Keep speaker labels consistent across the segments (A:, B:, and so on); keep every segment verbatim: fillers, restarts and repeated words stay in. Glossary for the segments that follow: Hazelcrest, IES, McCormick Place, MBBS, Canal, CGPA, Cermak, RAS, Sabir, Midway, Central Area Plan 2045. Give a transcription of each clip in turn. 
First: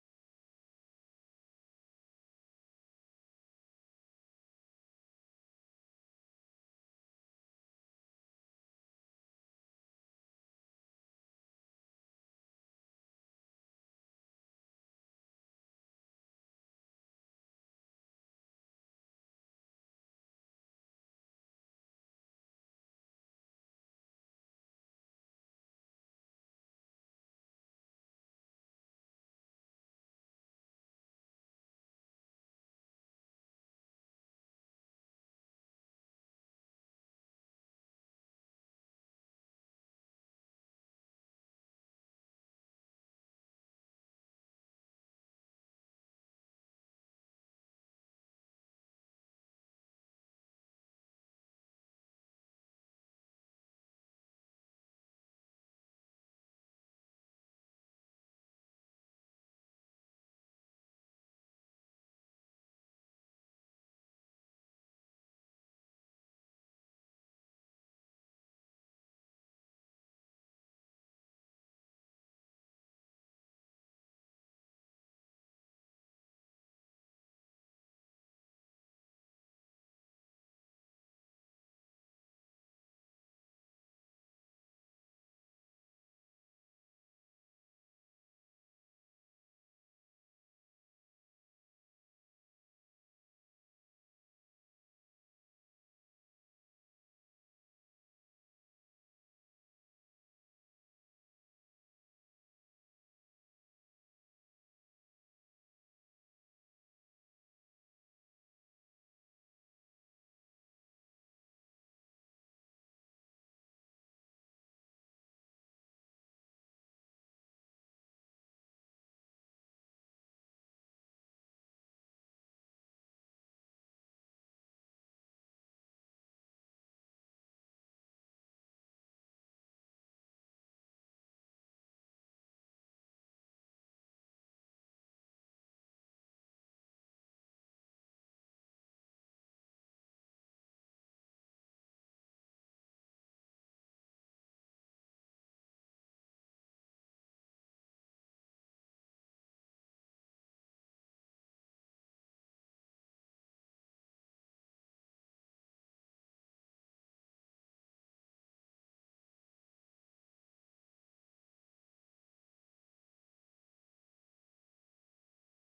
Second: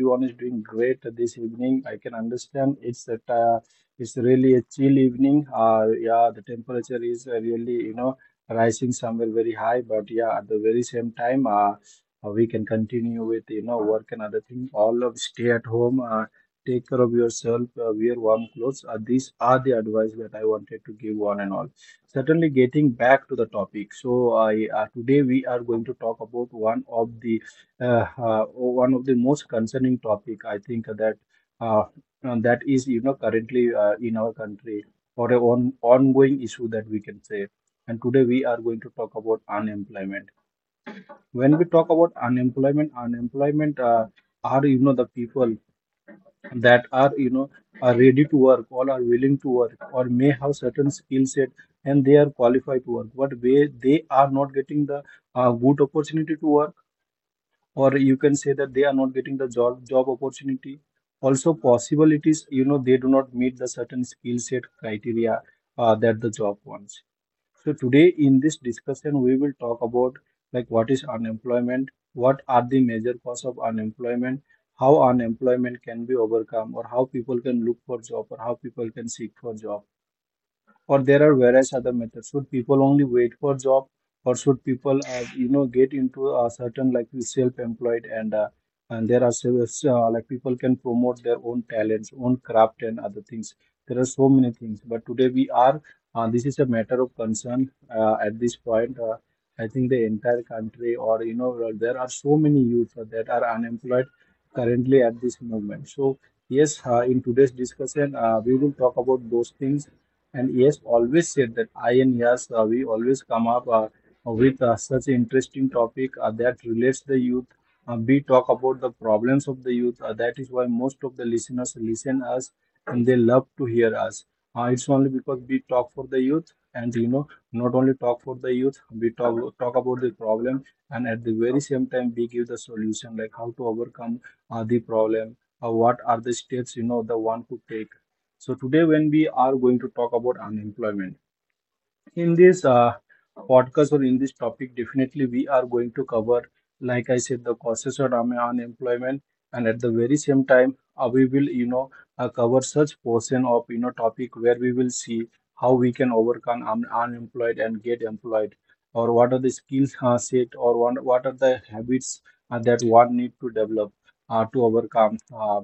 A: everyone is doing great this evening. I can understand it's a uh, it's really a chill evening. Uh, yeah, the temperature is uh, really you know rising somewhere very high, but yeah, at the very same time, uh, uh, we can continue with you know work and other things. All of stay at home. Uh, Take care of yourself, uh, wear warm clothes. Uh, these are the advice that I wanted to give one and all. Certainly, getting back to the topic. So, I uh, today we are going to talk about one of the uh, uh, one of the most concerning topic. I think that uh, and that is you know currently uh, in our country or a on, ongoing issue that we can say. And today we are going to talk about unemployment. When we talk about unemployment, unemployment uh, are you know the people that are you know are ready to work or are willing to work or may have certain skill set and they are qualified to work but way they are not getting the uh, good opportunity to work, or you can say that they are not getting the job job opportunity. Also possibilities, you know, they do not meet the certain skill set criteria uh, that the job wants. So today in this discussion, we will talk about like what is unemployment, what are the major cause of unemployment, how unemployment can be overcome, or how people can look for job, or how people can seek for job, or there are various other methods. Should people only wait for job, or should people, uh, you know, get into a certain like the self-employed, and uh, and there are several uh, like people can promote their own talents, own craft, and other things. There are so many things, but today we are. Uh, this is a matter of concern uh, at this point. Uh, I think the entire country, or you know, well, there are so many youth uh, that are unemployed currently at this moment. So yes, uh, in today's discussion, uh, we will talk about those things. And yes, always said that I and Yas, uh, we always come up uh, with uh, such interesting topic uh, that relates the youth. Uh, we talk about the problems of the youth. Uh, that is why most of the listeners listen us and they love to hear us. Uh, it's only because we talk for the youth, and you know, not only talk for the youth, we talk talk about the problem, and at the very same time we give the solution like how to overcome uh, the problem, uh, what are the steps, you know, the one could take. So today when we are going to talk about unemployment in this uh, podcast or in this topic, definitely we are going to cover, like I said, the causes of un- unemployment, and at the very same time uh, we will, you know, uh, cover such portion of, you know, topic where we will see how we can overcome un- unemployed and get employed, or what are the skills uh, set, or one, what are the habits uh, that one need to develop uh, to overcome uh,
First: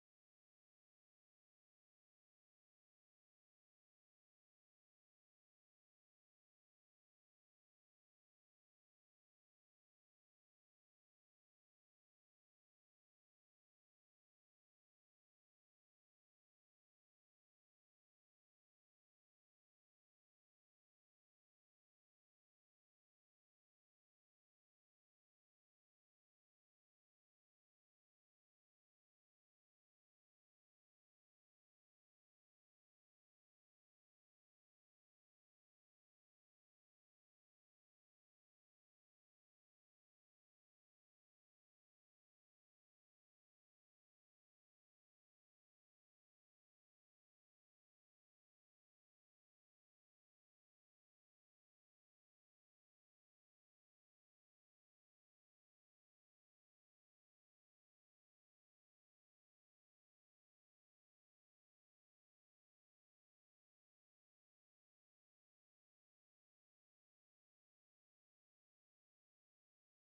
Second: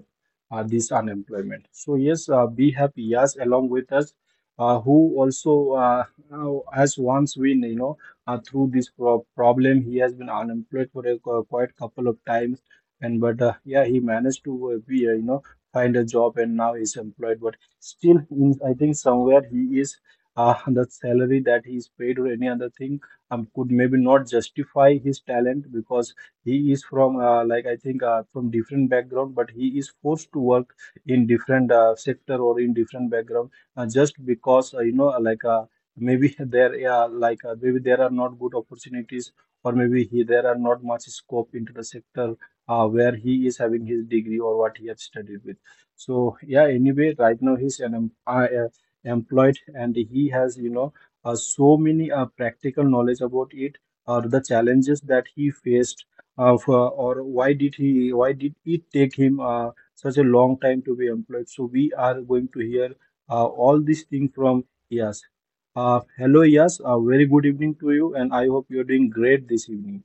A: uh, this unemployment. So yes, uh, we have Yas along with us, uh, who also uh, now, has once been, you know, uh, through this pro problem. He has been unemployed for a qu- quite couple of times, and but uh, yeah, he managed to uh, be, uh, you know, find a job, and now he's employed. But still, in, I think somewhere he is uh, the salary that he is paid or any other thing um, could maybe not justify his talent because he is from uh, like I think uh, from different background, but he is forced to work in different uh, sector or in different background uh, just because uh, you know like. Uh, maybe there yeah like uh, maybe there are not good opportunities, or maybe he there are not much scope into the sector uh, where he is having his degree or what he has studied with. So yeah, anyway, right now he's an em- uh, uh, employed and he has, you know, uh, so many uh, practical knowledge about it or the challenges that he faced uh, for, or why did he why did it take him uh, such a long time to be employed. So we are going to hear uh, all these things from yes uh, Hello, yes, a very good evening to you, and I hope you're doing great this evening.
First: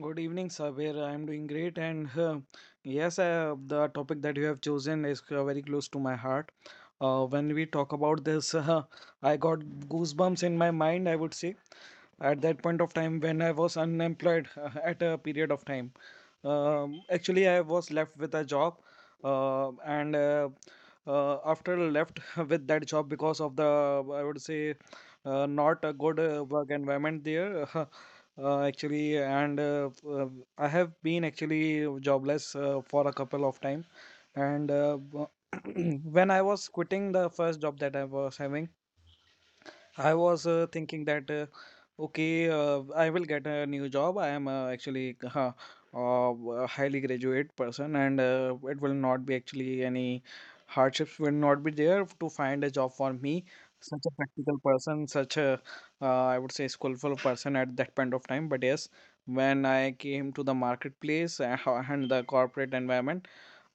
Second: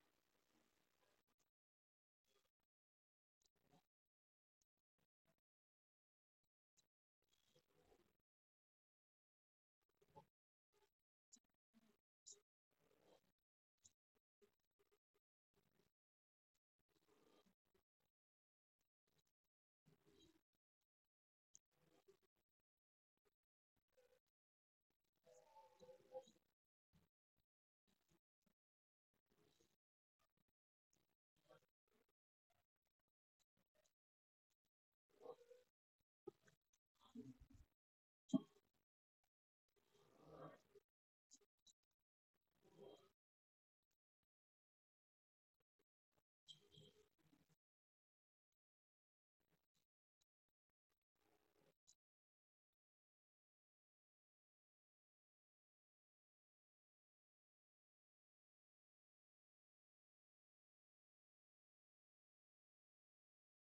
B: Good evening, Sabir. I'm doing great, and uh, yes, uh, the topic that you have chosen is uh, very close to my heart. Uh, when we talk about this, uh, I got goosebumps in my mind, I would say, at that point of time when I was unemployed uh, at a period of time. Um, actually, I was left with a job, uh, and uh, uh, after left with that job because of the I would say uh, not a good uh, work environment there. Uh, actually, and uh, uh, I have been actually jobless uh, for a couple of time, and uh, when I was quitting the first job that I was having, I was uh, thinking that uh, okay, uh, I will get a new job. I am uh, actually uh, uh, a highly graduate person, and uh, it will not be actually any hardships will not be there to find a job for me. Such a practical person, such a uh, I would say skillful person at that point of time. But yes, when I came to the marketplace uh, and the corporate environment,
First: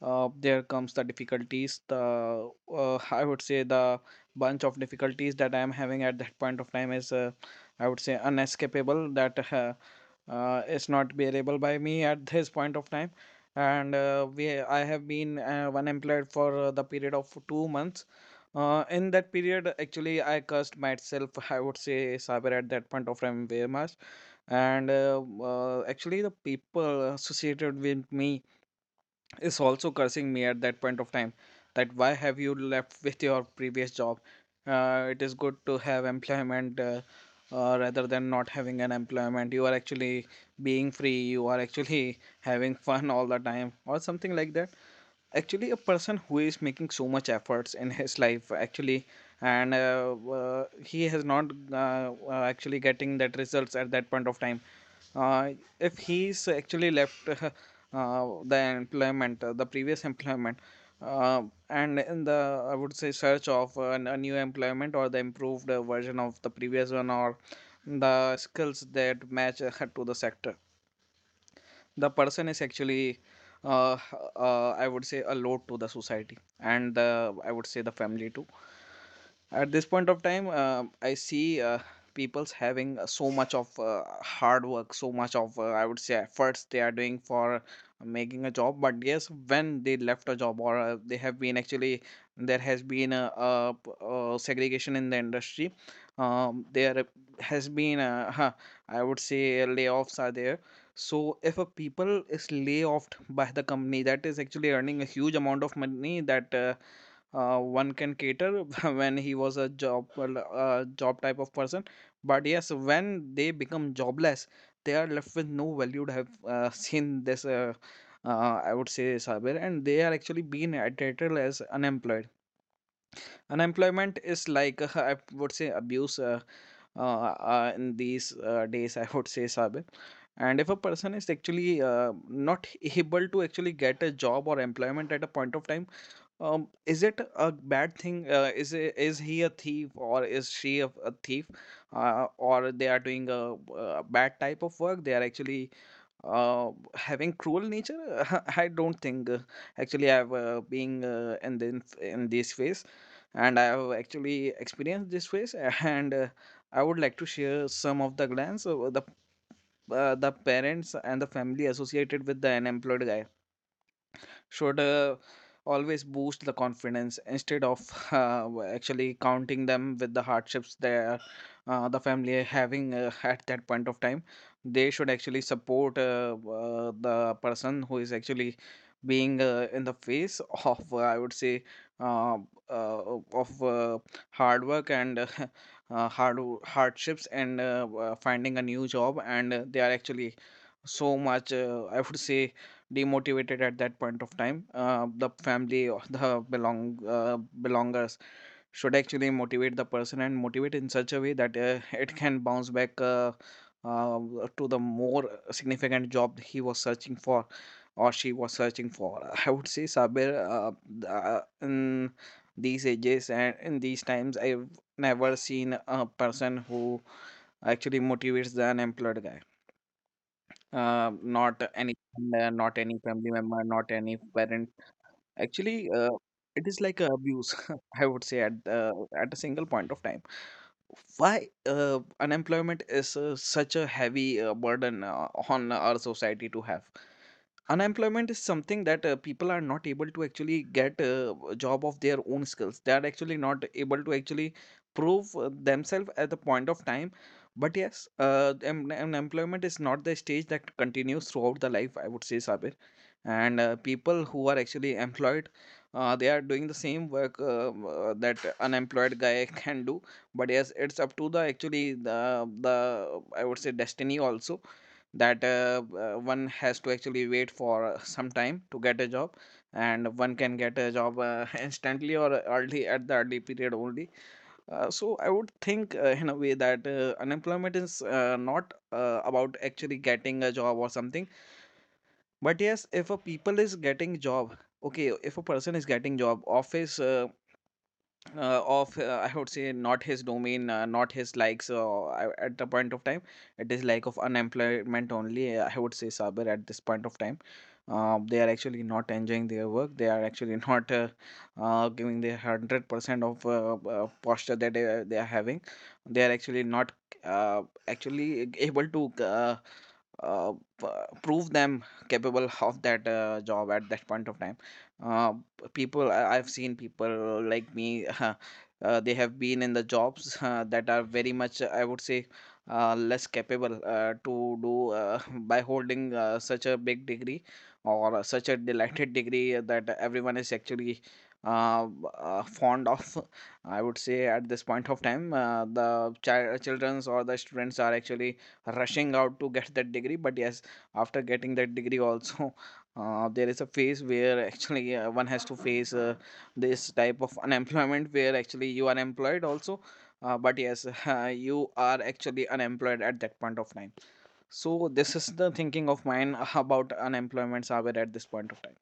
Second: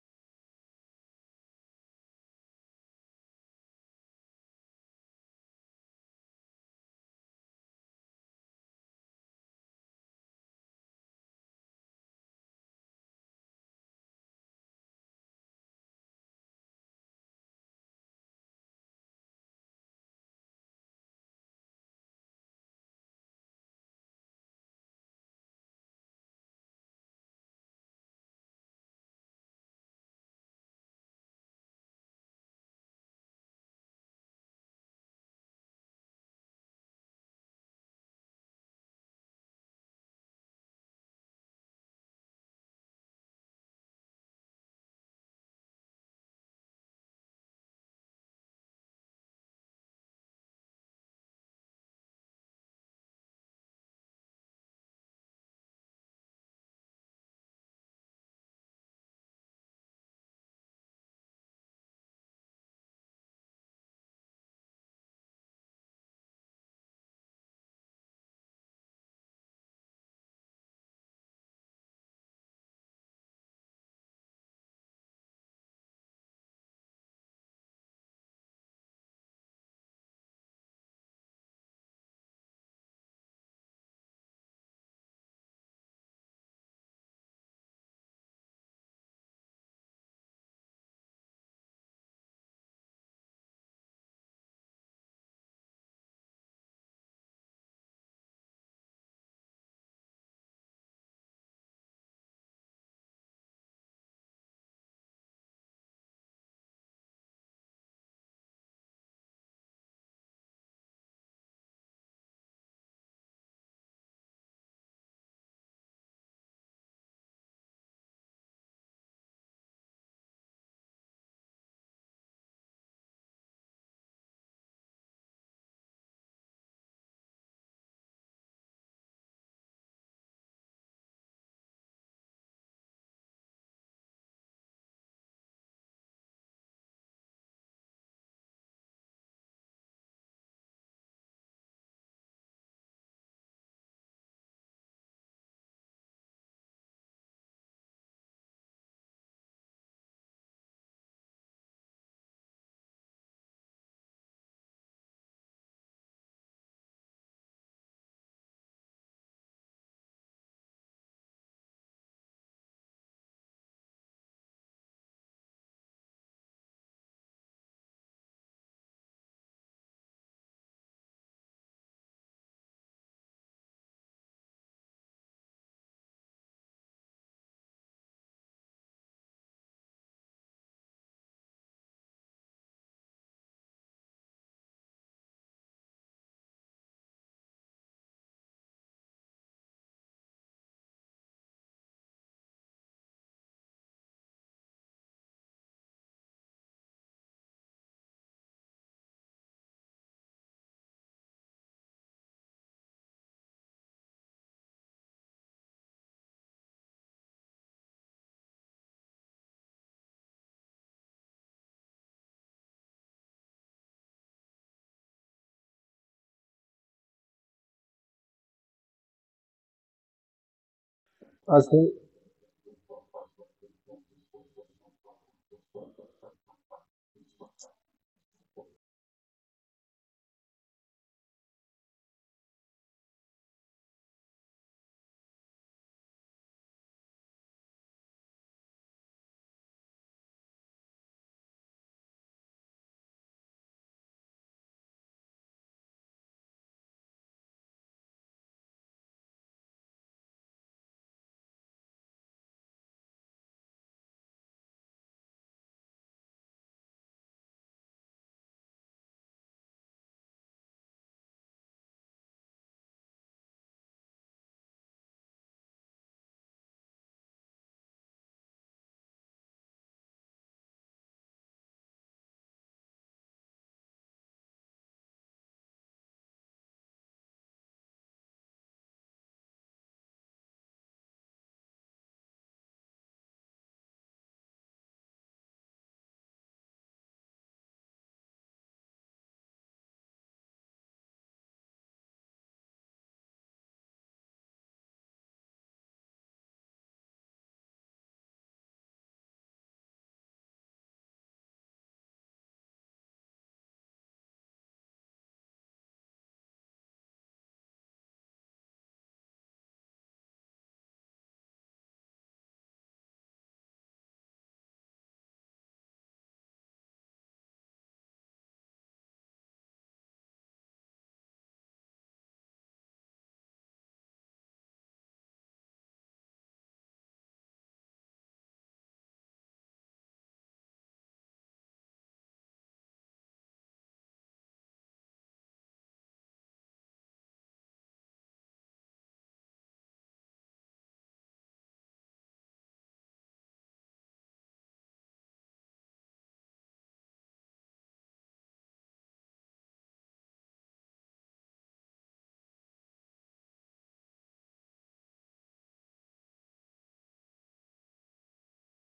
B: uh, there comes the difficulties. The uh, I would say the bunch of difficulties that I am having at that point of time is, uh, I would say, unescapable. That uh, uh, is not bearable by me at this point of time. And uh, we, I have been uh, unemployed for uh, the period of two months. Uh, in that period, actually, I cursed myself. I would say saber at that point of time very much. And uh, uh, actually, the people associated with me is also cursing me at that point of time that why have you left with your previous job, uh, it is good to have employment, uh, uh, rather than not having an employment. You are actually being free, you are actually having fun all the time or something like that. Actually a person who is making so much efforts in his life actually, and uh, uh, he has not uh, uh, actually getting that results at that point of time, uh, if he's actually left uh, uh, the employment, uh, the previous employment, uh, and in the I would say search of uh, an, a new employment or the improved uh, version of the previous one or the skills that match uh, to the sector, the person is actually uh, uh, I would say a load to the society and the I would say the family too. At this point of time uh, I see uh, people's having uh, so much of uh, hard work so much of uh, I would say efforts, they are doing for making a job. But yes, when they left a job or uh, they have been actually, there has been a, a, p- a segregation in the industry. Um, there has been a, huh, I would say layoffs are there. So if a people is laid off by the company that is actually earning a huge amount of money, that uh, uh, one can cater when he was a job well, uh, job type of person. But yes, when they become jobless, they are left with no value to have uh, seen this uh, uh, I would say cyber, and they are actually being treated as unemployed. Unemployment is like I would say abuse uh, uh, uh, in these uh, days, I would say cyber. And if a person is actually uh, not able to actually get a job or employment at a point of time, um, is it a bad thing? Uh, is it, is he a thief, or is she a, a thief? Uh, or they are doing a, uh bad type of work? They are actually uh, having cruel nature. I don't think uh, actually. I've uh, been uh, in the, in this phase, and I have actually experienced this phase. And uh, I would like to share some of the glance of the uh, the parents and the family associated with the unemployed guy. Should uh, always boost the confidence, instead of uh, actually counting them with the hardships that uh, the family are having uh, at that point of time. They should actually support uh, uh, the person who is actually being uh, in the face of, uh, I would say, uh, uh, of uh, hard work and uh, uh, hard hardships and uh, uh, finding a new job, and uh, they are actually so much uh, I would say demotivated at that point of time. Uh, the family or the belong uh, belongers should actually motivate the person, and motivate in such a way that uh, it can bounce back uh, uh, to the more significant job he was searching for, or she was searching for. I would say Sabir, uh, th- uh, in these ages and in these times, I've never seen a person who actually motivates the unemployed guy, uh,
A: Uh,
B: not
A: so,
B: any friend, uh, not any family member, not any parent. Actually uh, it is like a abuse. I would say, at uh, at a single point of time, why uh, unemployment is uh, such a heavy uh, burden uh, on our society to have. Unemployment is something that uh, people are not able to actually get uh, a job of their own skills. They are actually not able to actually prove uh, themselves at the point of time. But yes, uh, em- unemployment is not the stage that continues throughout the life, I would say Sabir. And uh, people who are actually employed, uh, they are doing the same work uh, uh, that unemployed guy can do. But yes, it's up to the actually the the I would say destiny also, that uh, uh, one has to actually wait for uh, some time to get a job, and one can get a job uh, instantly, or early at the early period only. Uh, so I would think uh, in a way that uh, unemployment is uh, not uh, about actually getting a job or something. But yes, if a people is getting job, okay, if a person is getting job office uh, uh, of uh, I would say not his domain, uh, not his likes uh, I- at the point of time. It is like of unemployment only. uh, I would say Saber at this point of time. Uh, they are actually not enjoying their work. They are actually not uh, uh, giving their hundred percent of uh, uh, posture that they, they are having. They are actually not uh, actually able to uh, uh, p- prove them capable of that uh, job at that point of time. Uh, People, I- I've seen people like me. Uh, they have been in the jobs uh, that are very much, I would say, uh, less capable uh, to do, uh, by holding uh, such a big degree or such a delighted degree that everyone is actually uh, uh, fond of. I would say at this point of time uh, the child children's or the students are actually rushing out to get that degree. But yes, after getting that degree also uh, there is a phase where actually uh, one has to face uh, this type of unemployment, where actually you are employed also uh, but yes uh, you are actually unemployed at that point of time. So this is the thinking of mine about unemployment, Saber, at this point of time.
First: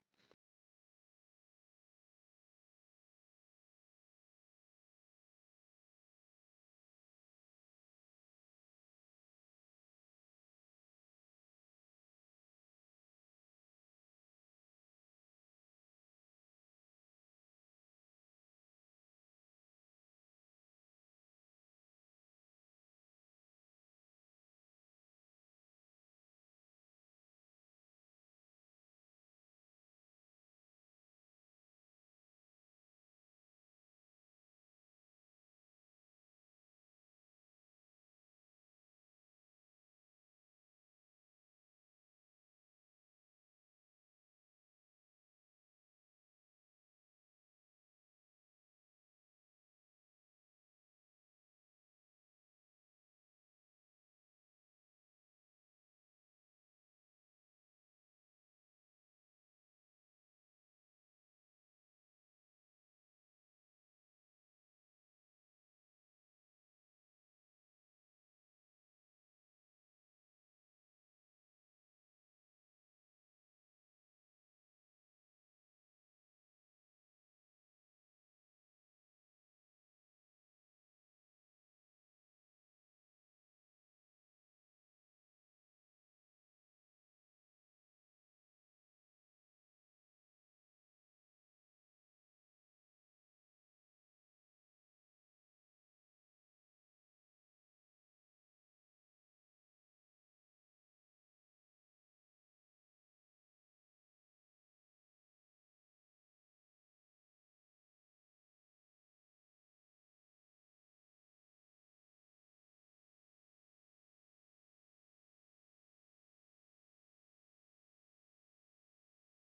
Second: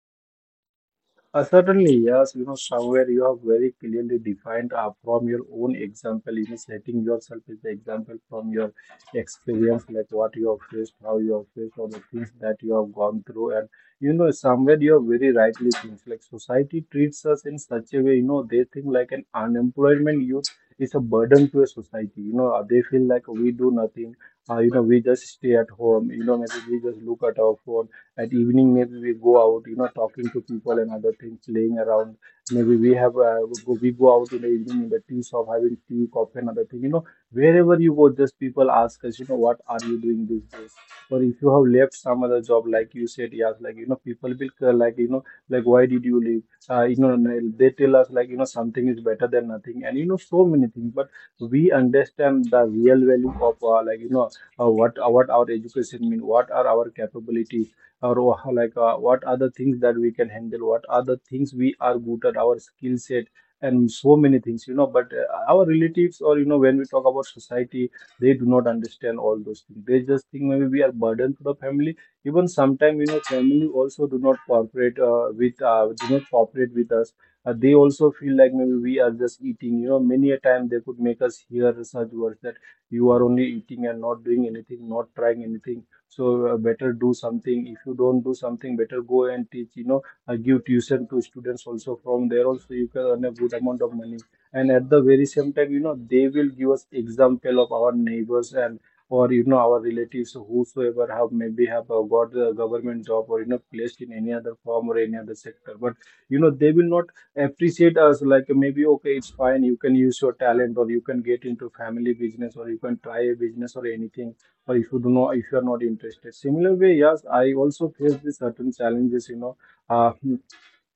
A: Uh, certainly, yes, you know, somewhere you have very clearly defined uh, from your own example, you know, setting yourself as the example from your experience, like what you have faced, how you have faced, all the things that you have gone through. And, you know, somewhere you have very rightly things like society treats us in such a way, you know, they think like an unemployment youth is a burden to a society. You know, uh, they feel like we do nothing. Uh, you know, we just stay at home. You know, maybe we just look at our phone at evening, maybe we go out, you know, talking to people and other things, playing around. Maybe we have uh, go- we go out in the evening in the tea shop, having tea, coffee, and other thing. You know, wherever you go, just people ask us, you know, what are you doing these days? Or if you have left some other job, like you said, yes, like you know, people will uh, like you know, like why did you leave? Uh, you know, they tell us like you know, something is better than nothing, and you know, so many things. But we understand the real value of uh, like you know, uh, what uh, what our education mean, what are our capability, or wha- like uh, what are the things that we can handle, what are the things we are good at, our skill set, and so many things, you know. But uh, our relatives, or you know, when we talk about society, they do not understand all those things. They just think maybe we are burden to the family. Even sometimes, you know, family also do not cooperate uh, with uh, do not cooperate with us. Uh, they also feel like maybe we are just eating. You know, many a time they could make us hear such words that you are only eating and not doing anything, not trying anything. So uh, better do something. If you don't do something, better go and teach, you know, uh, give tuition to students, also from there also you can earn a good amount of money. And at the very same time, you know, they will give us example of our neighbors, and or you know, our relatives whosoever have maybe have uh, got the government job or you know placed in any other form or any other sector. But you know, they will not appreciate us like maybe okay it's fine, you can use your talent or you can get into family business or you can try a business or anything, or if you do not, if you are not interested. Similar way, yes, I also faced the certain challenges, you know, uh, hmm,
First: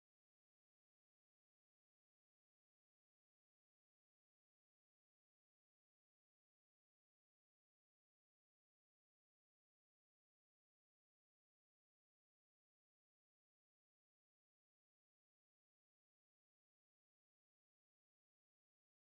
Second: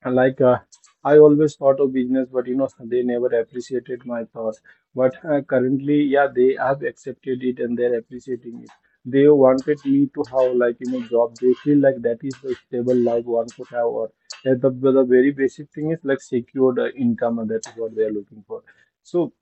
A: like uh, I always thought of business, but you know they never appreciated my thoughts. But uh, currently, yeah, they have accepted it and they're appreciating it. They wanted me to have like you know job. They feel like that is the stable life one could have, or uh, the, the very basic thing is like secured uh, income, and that is what they are looking for. So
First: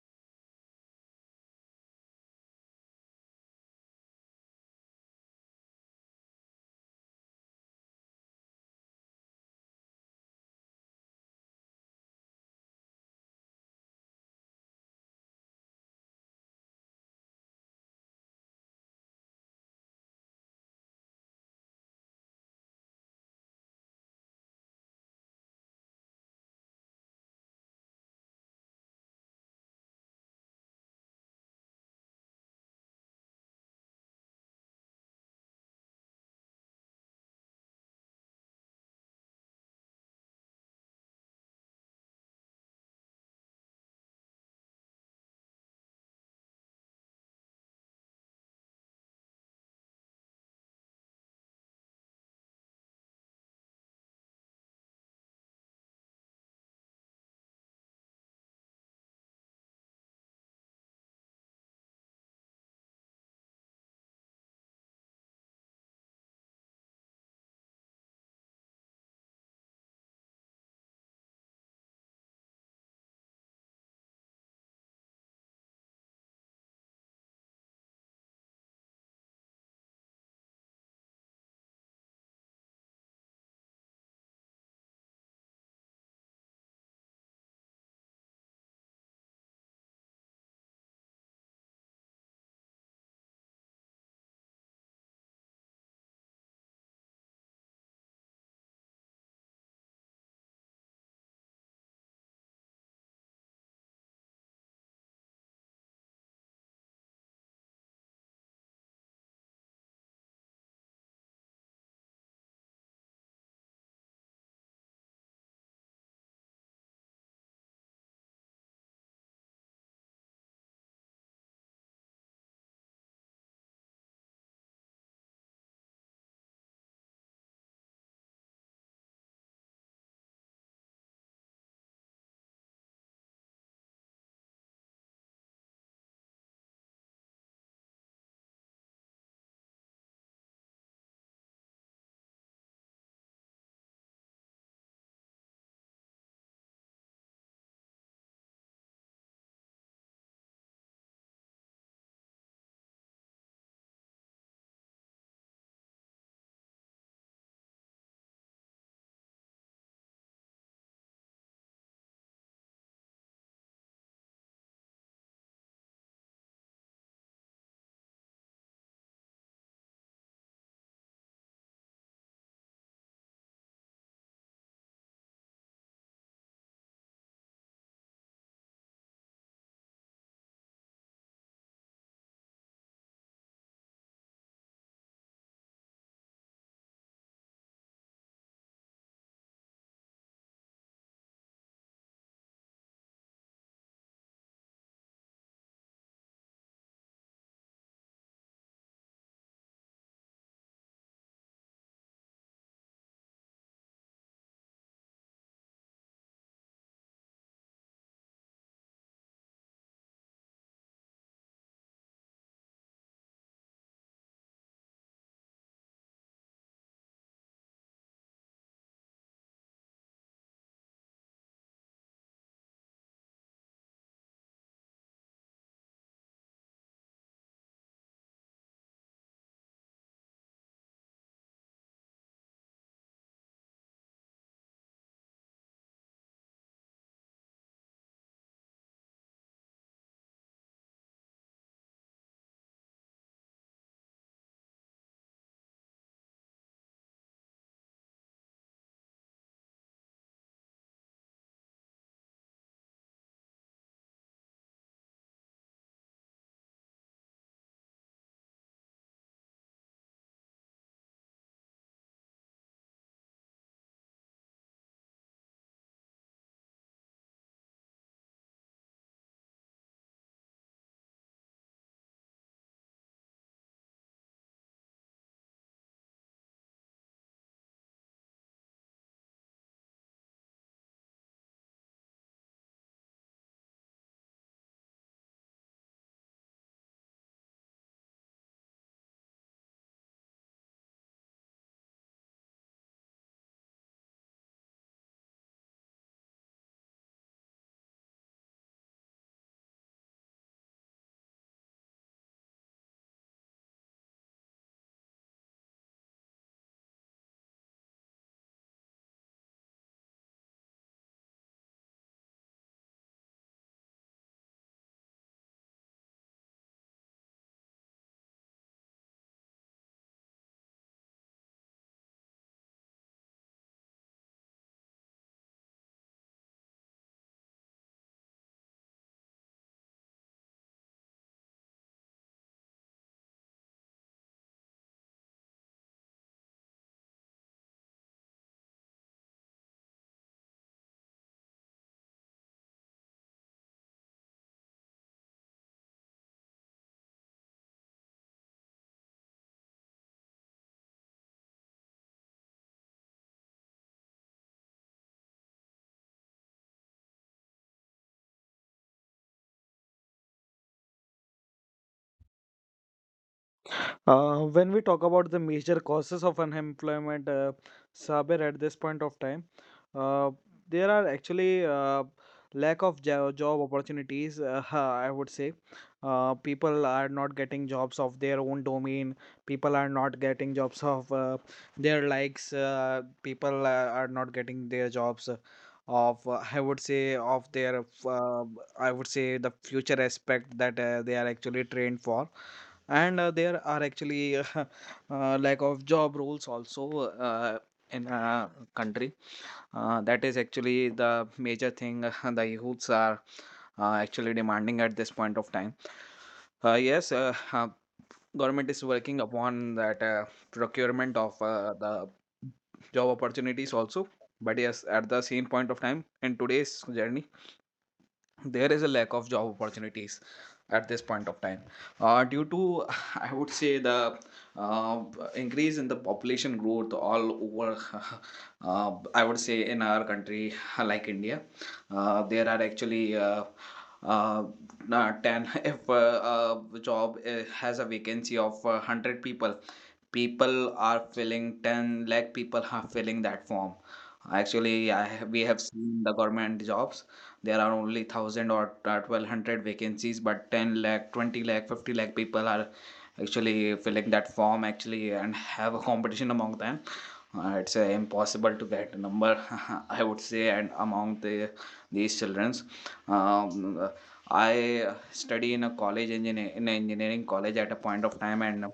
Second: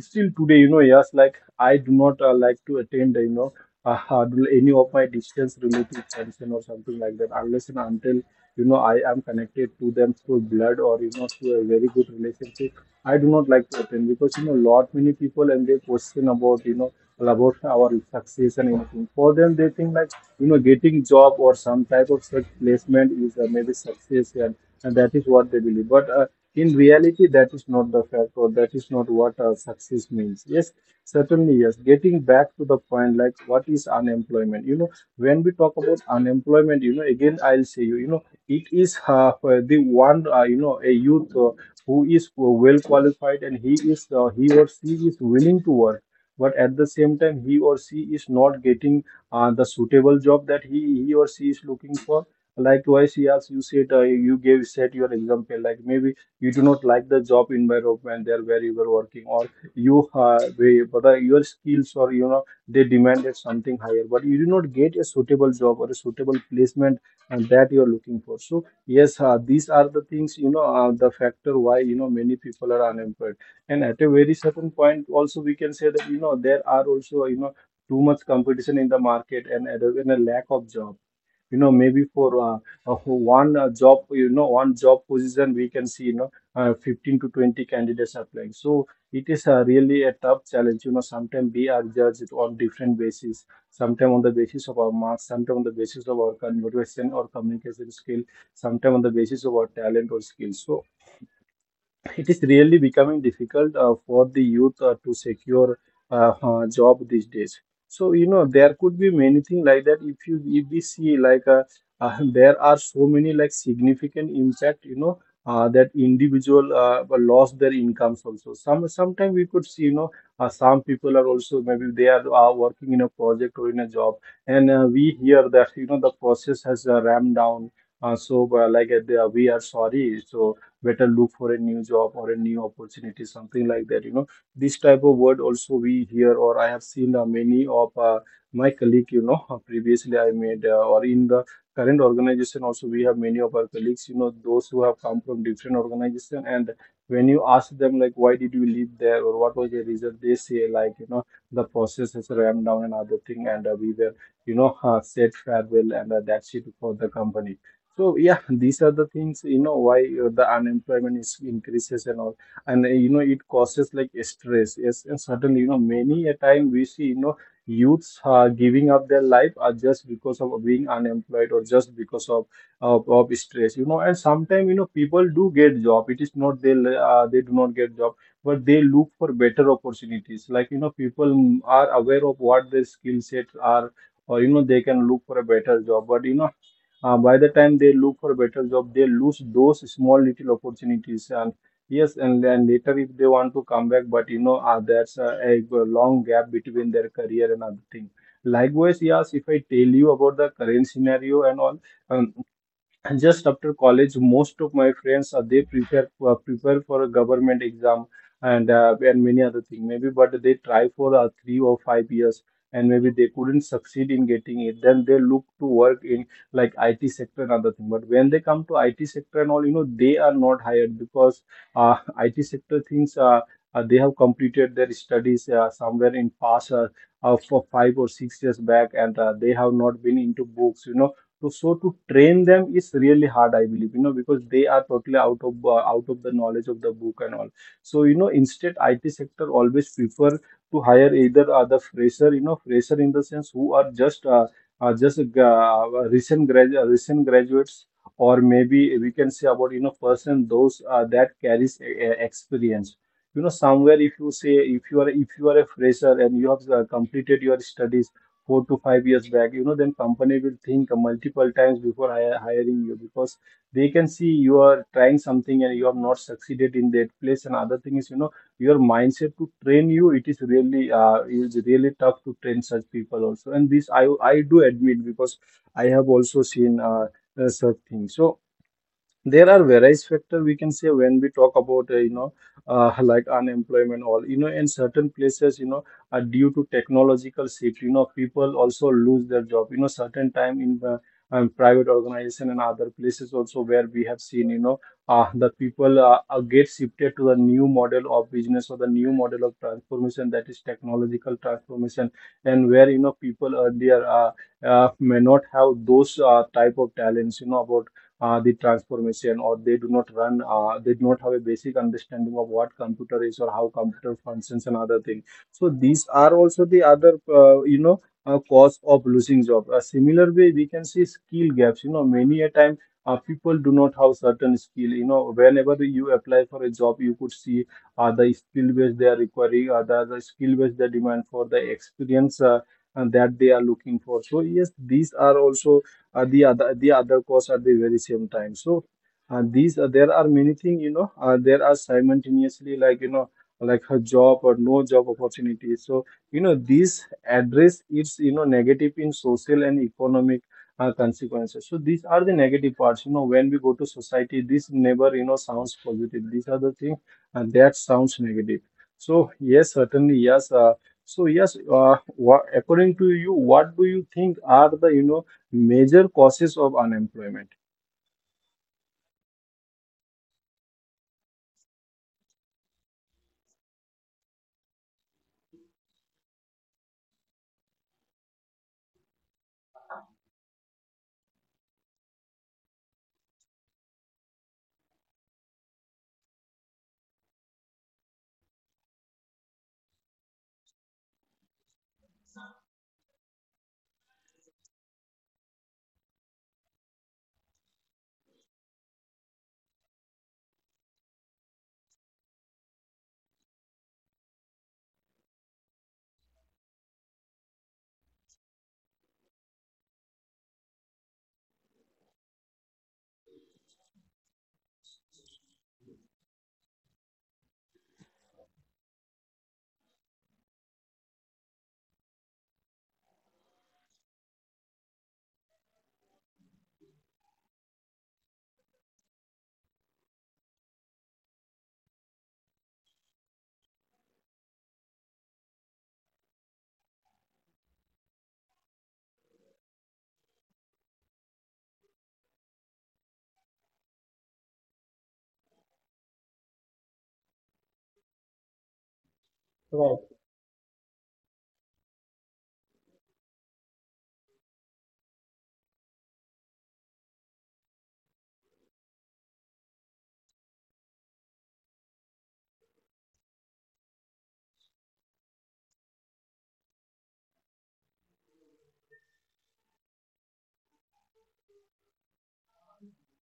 A: still today, you know, yes, like I do not uh, like to attend uh, you know uh, uh, do any of my distance related function or something like that, unless and until you know I am connected to them through blood or you know through a very good relationship. I do not like to attend because you know lot many people, and they question about you know about our success and anything. For them, they think like you know getting job or some type of such placement is uh, maybe success, and, and that is what they believe. But uh, in reality that is not the fact, or that is not what uh, success means. Yes, certainly, yes, getting back to the point, like what is unemployment. You know, when we talk about unemployment, you know, again I'll say, you you know, it is uh, the one uh, you know, a youth uh, who is well qualified and he is uh, he or she is willing to work, but at the same time he or she is not getting uh, The suitable job that he he or she is looking for. Likewise, yes, you said, uh, you gave set your example like maybe you do not like the job environment there where you were working, or you uh, way- but uh, your skills or, you know, they demanded something higher, but you do not get a suitable job or a suitable placement and that you're looking for. So yes, uh, these are the things, you know, uh, the factor why, you know, many people are unemployed. And at a very certain point also, we can say that, you know, there are also, you know, too much competition in the market, and, and a and a lack of job. You know, maybe for uh, uh, for one uh, job, you know, one job position, we can see, you know, uh, fifteen to twenty candidates applying. So it is, uh, really a tough challenge, you know. Sometimes we are judged on different basis: sometimes on the basis of our marks, sometimes on the basis of our con- motivation or communication skill, sometimes on the basis of our talent or skills. So it is really becoming difficult uh, for the youth uh, to secure uh, uh, job these days. So, you know, there could be many things like that. If you if we see like uh, uh, there are so many like significant impact, you know, uh, that individual uh, lost their incomes also. Some sometimes we could see, you know, uh, some people are also maybe they are uh, working in a project or in a job, and uh, we hear that, you know, the process has uh, ramped down. Uh, so uh, like uh, they are- we are sorry, so better look for a new job or a new opportunity, something like that, you know. This type of word also we hear, or I have seen uh, many of uh, my colleague, you know. Previously I made uh, or in the current organization also, we have many of our colleagues, you know, those who have come from different organization. And when you ask them like why did you leave there or what was the reason, they say like, you know, the process has ramped down and other thing, and uh, we were, you know, uh, said farewell, and uh, that's it for the company. So yeah, these are the things, you know, why uh, the unemployment is increases and all, and uh, you know, it causes like stress. Yes, and suddenly, you know, many a time we see, you know, youths uh, giving up their life are just because of being unemployed or just because of of, of stress. You know, and sometimes, you know, people do get job. It is not they uh, they do not get job, but they look for better opportunities. Like, you know, people mm, are aware of what their skill sets are, or, you know, they can look for a better job. But, you know, uh, by the time they look for better job, they lose those small little opportunities. And yes, and then later if they want to come back, but, you know, uh, there's a, a long gap between their career and other thing. Likewise, yes, if I tell you about the current scenario and all, um, and just after college, most of my friends uh, they prepare uh, prepare for a government exam, and uh, and many other thing maybe, but they try for uh, three or five years, and maybe they couldn't succeed in getting it. Then they look to work in like I T sector and other thing. But when they come to I T sector and all, you know, they are not hired because uh, I T sector things, uh, uh, they have completed their studies uh, somewhere in past, uh, uh, for five or six years back, and uh, they have not been into books, you know. So, so to train them is really hard, I believe, you know, because they are totally out of uh, out of the knowledge of the book and all. So, you know, instead, I T sector always prefer to hire either uh, the fresher, you know, fresher in the sense who are just uh, uh, just uh, uh, recent grad uh, recent graduates, or maybe we can say about, you know, person those uh, that carries a, a experience. You know, somewhere if you say if you are if you are a fresher and you have uh, completed your studies four to five years back, you know, then company will think multiple times before hi- hiring you, because they can see you are trying something and you have not succeeded in that place. And other thing is, you know, your mindset to train you, it is really, uh, it is really tough to train such people also. And this I I do admit, because I have also seen uh, uh, such things. So there are various factors we can say when we talk about, uh, you know, uh, like unemployment all, you know, in certain places, you know, are due to technological shift. You know, people also lose their job, you know, certain time in the um, private organization and other places also, where we have seen, you know, uh, the people uh, uh, get shifted to the new model of business or the new model of transformation, that is technological transformation. And where, you know, people earlier uh, uh, may not have those uh, type of talents, you know, about uh, the transformation, or they do not run uh, they do not have a basic understanding of what computer is or how computer functions and other things. So these are also the other, uh, you know, uh, cause of losing job. A similar way, we can see skill gaps. You know, many a time uh, people do not have certain skill. You know, whenever you apply for a job, you could see uh, the skill base they are requiring, or the, the skill base they demand for the experience uh, and that they are looking for. So yes, these are also uh, the other the other course at the very same time. So uh, these are there are many things, you know, uh, there are simultaneously, like, you know, like a job or no job opportunity. So, you know, these address its, you know, negative in social and economic uh, consequences. So these are the negative parts, you know, when we go to society, this never, you know, sounds positive. These are the things uh, that sounds negative. So yes, certainly, yes. Uh, so yes, uh, wha- according to you, what do you think are the, you know, major causes of unemployment?
B: Uh, when we talk about the major causes of unemployment, uh, Saber, at this point of time, uh, there are actually uh, lack of jo- job opportunities. Uh, I would say uh, people are not getting jobs of their own domain. People are not getting jobs of uh, their likes. Uh, people uh, are not getting their jobs uh, of uh, I would say of their uh, I would say the future aspect that uh, they are actually trained for, and uh, there are actually uh, lack of job roles also uh, in a country uh, that is actually the major thing the youths are uh, actually demanding at this point of time. Uh, yes, uh, uh, government is working upon that, uh, procurement of uh, the job opportunities also. But yes, at the same point of time, in today's journey there is a lack of job opportunities at this point of time, uh, due to I would say the uh, increase in the population growth all over, uh, I would say, in our country like India. Uh, there are actually uh, uh, uh, ten if a uh, uh, job uh, has a vacancy of uh, one hundred people, people are filling, ten lakh people are filling that form. Actually, I,
A: Right.
B: we have seen the government jobs, there are only one thousand or twelve hundred vacancies, but ten lakh, twenty lakh, fifty lakh people are actually filling that form actually and have a competition among them. Uh, it's uh, impossible to get a number, I would say. And among the these childrens, um, I study in a college engineer in an engineering college at a point of time, and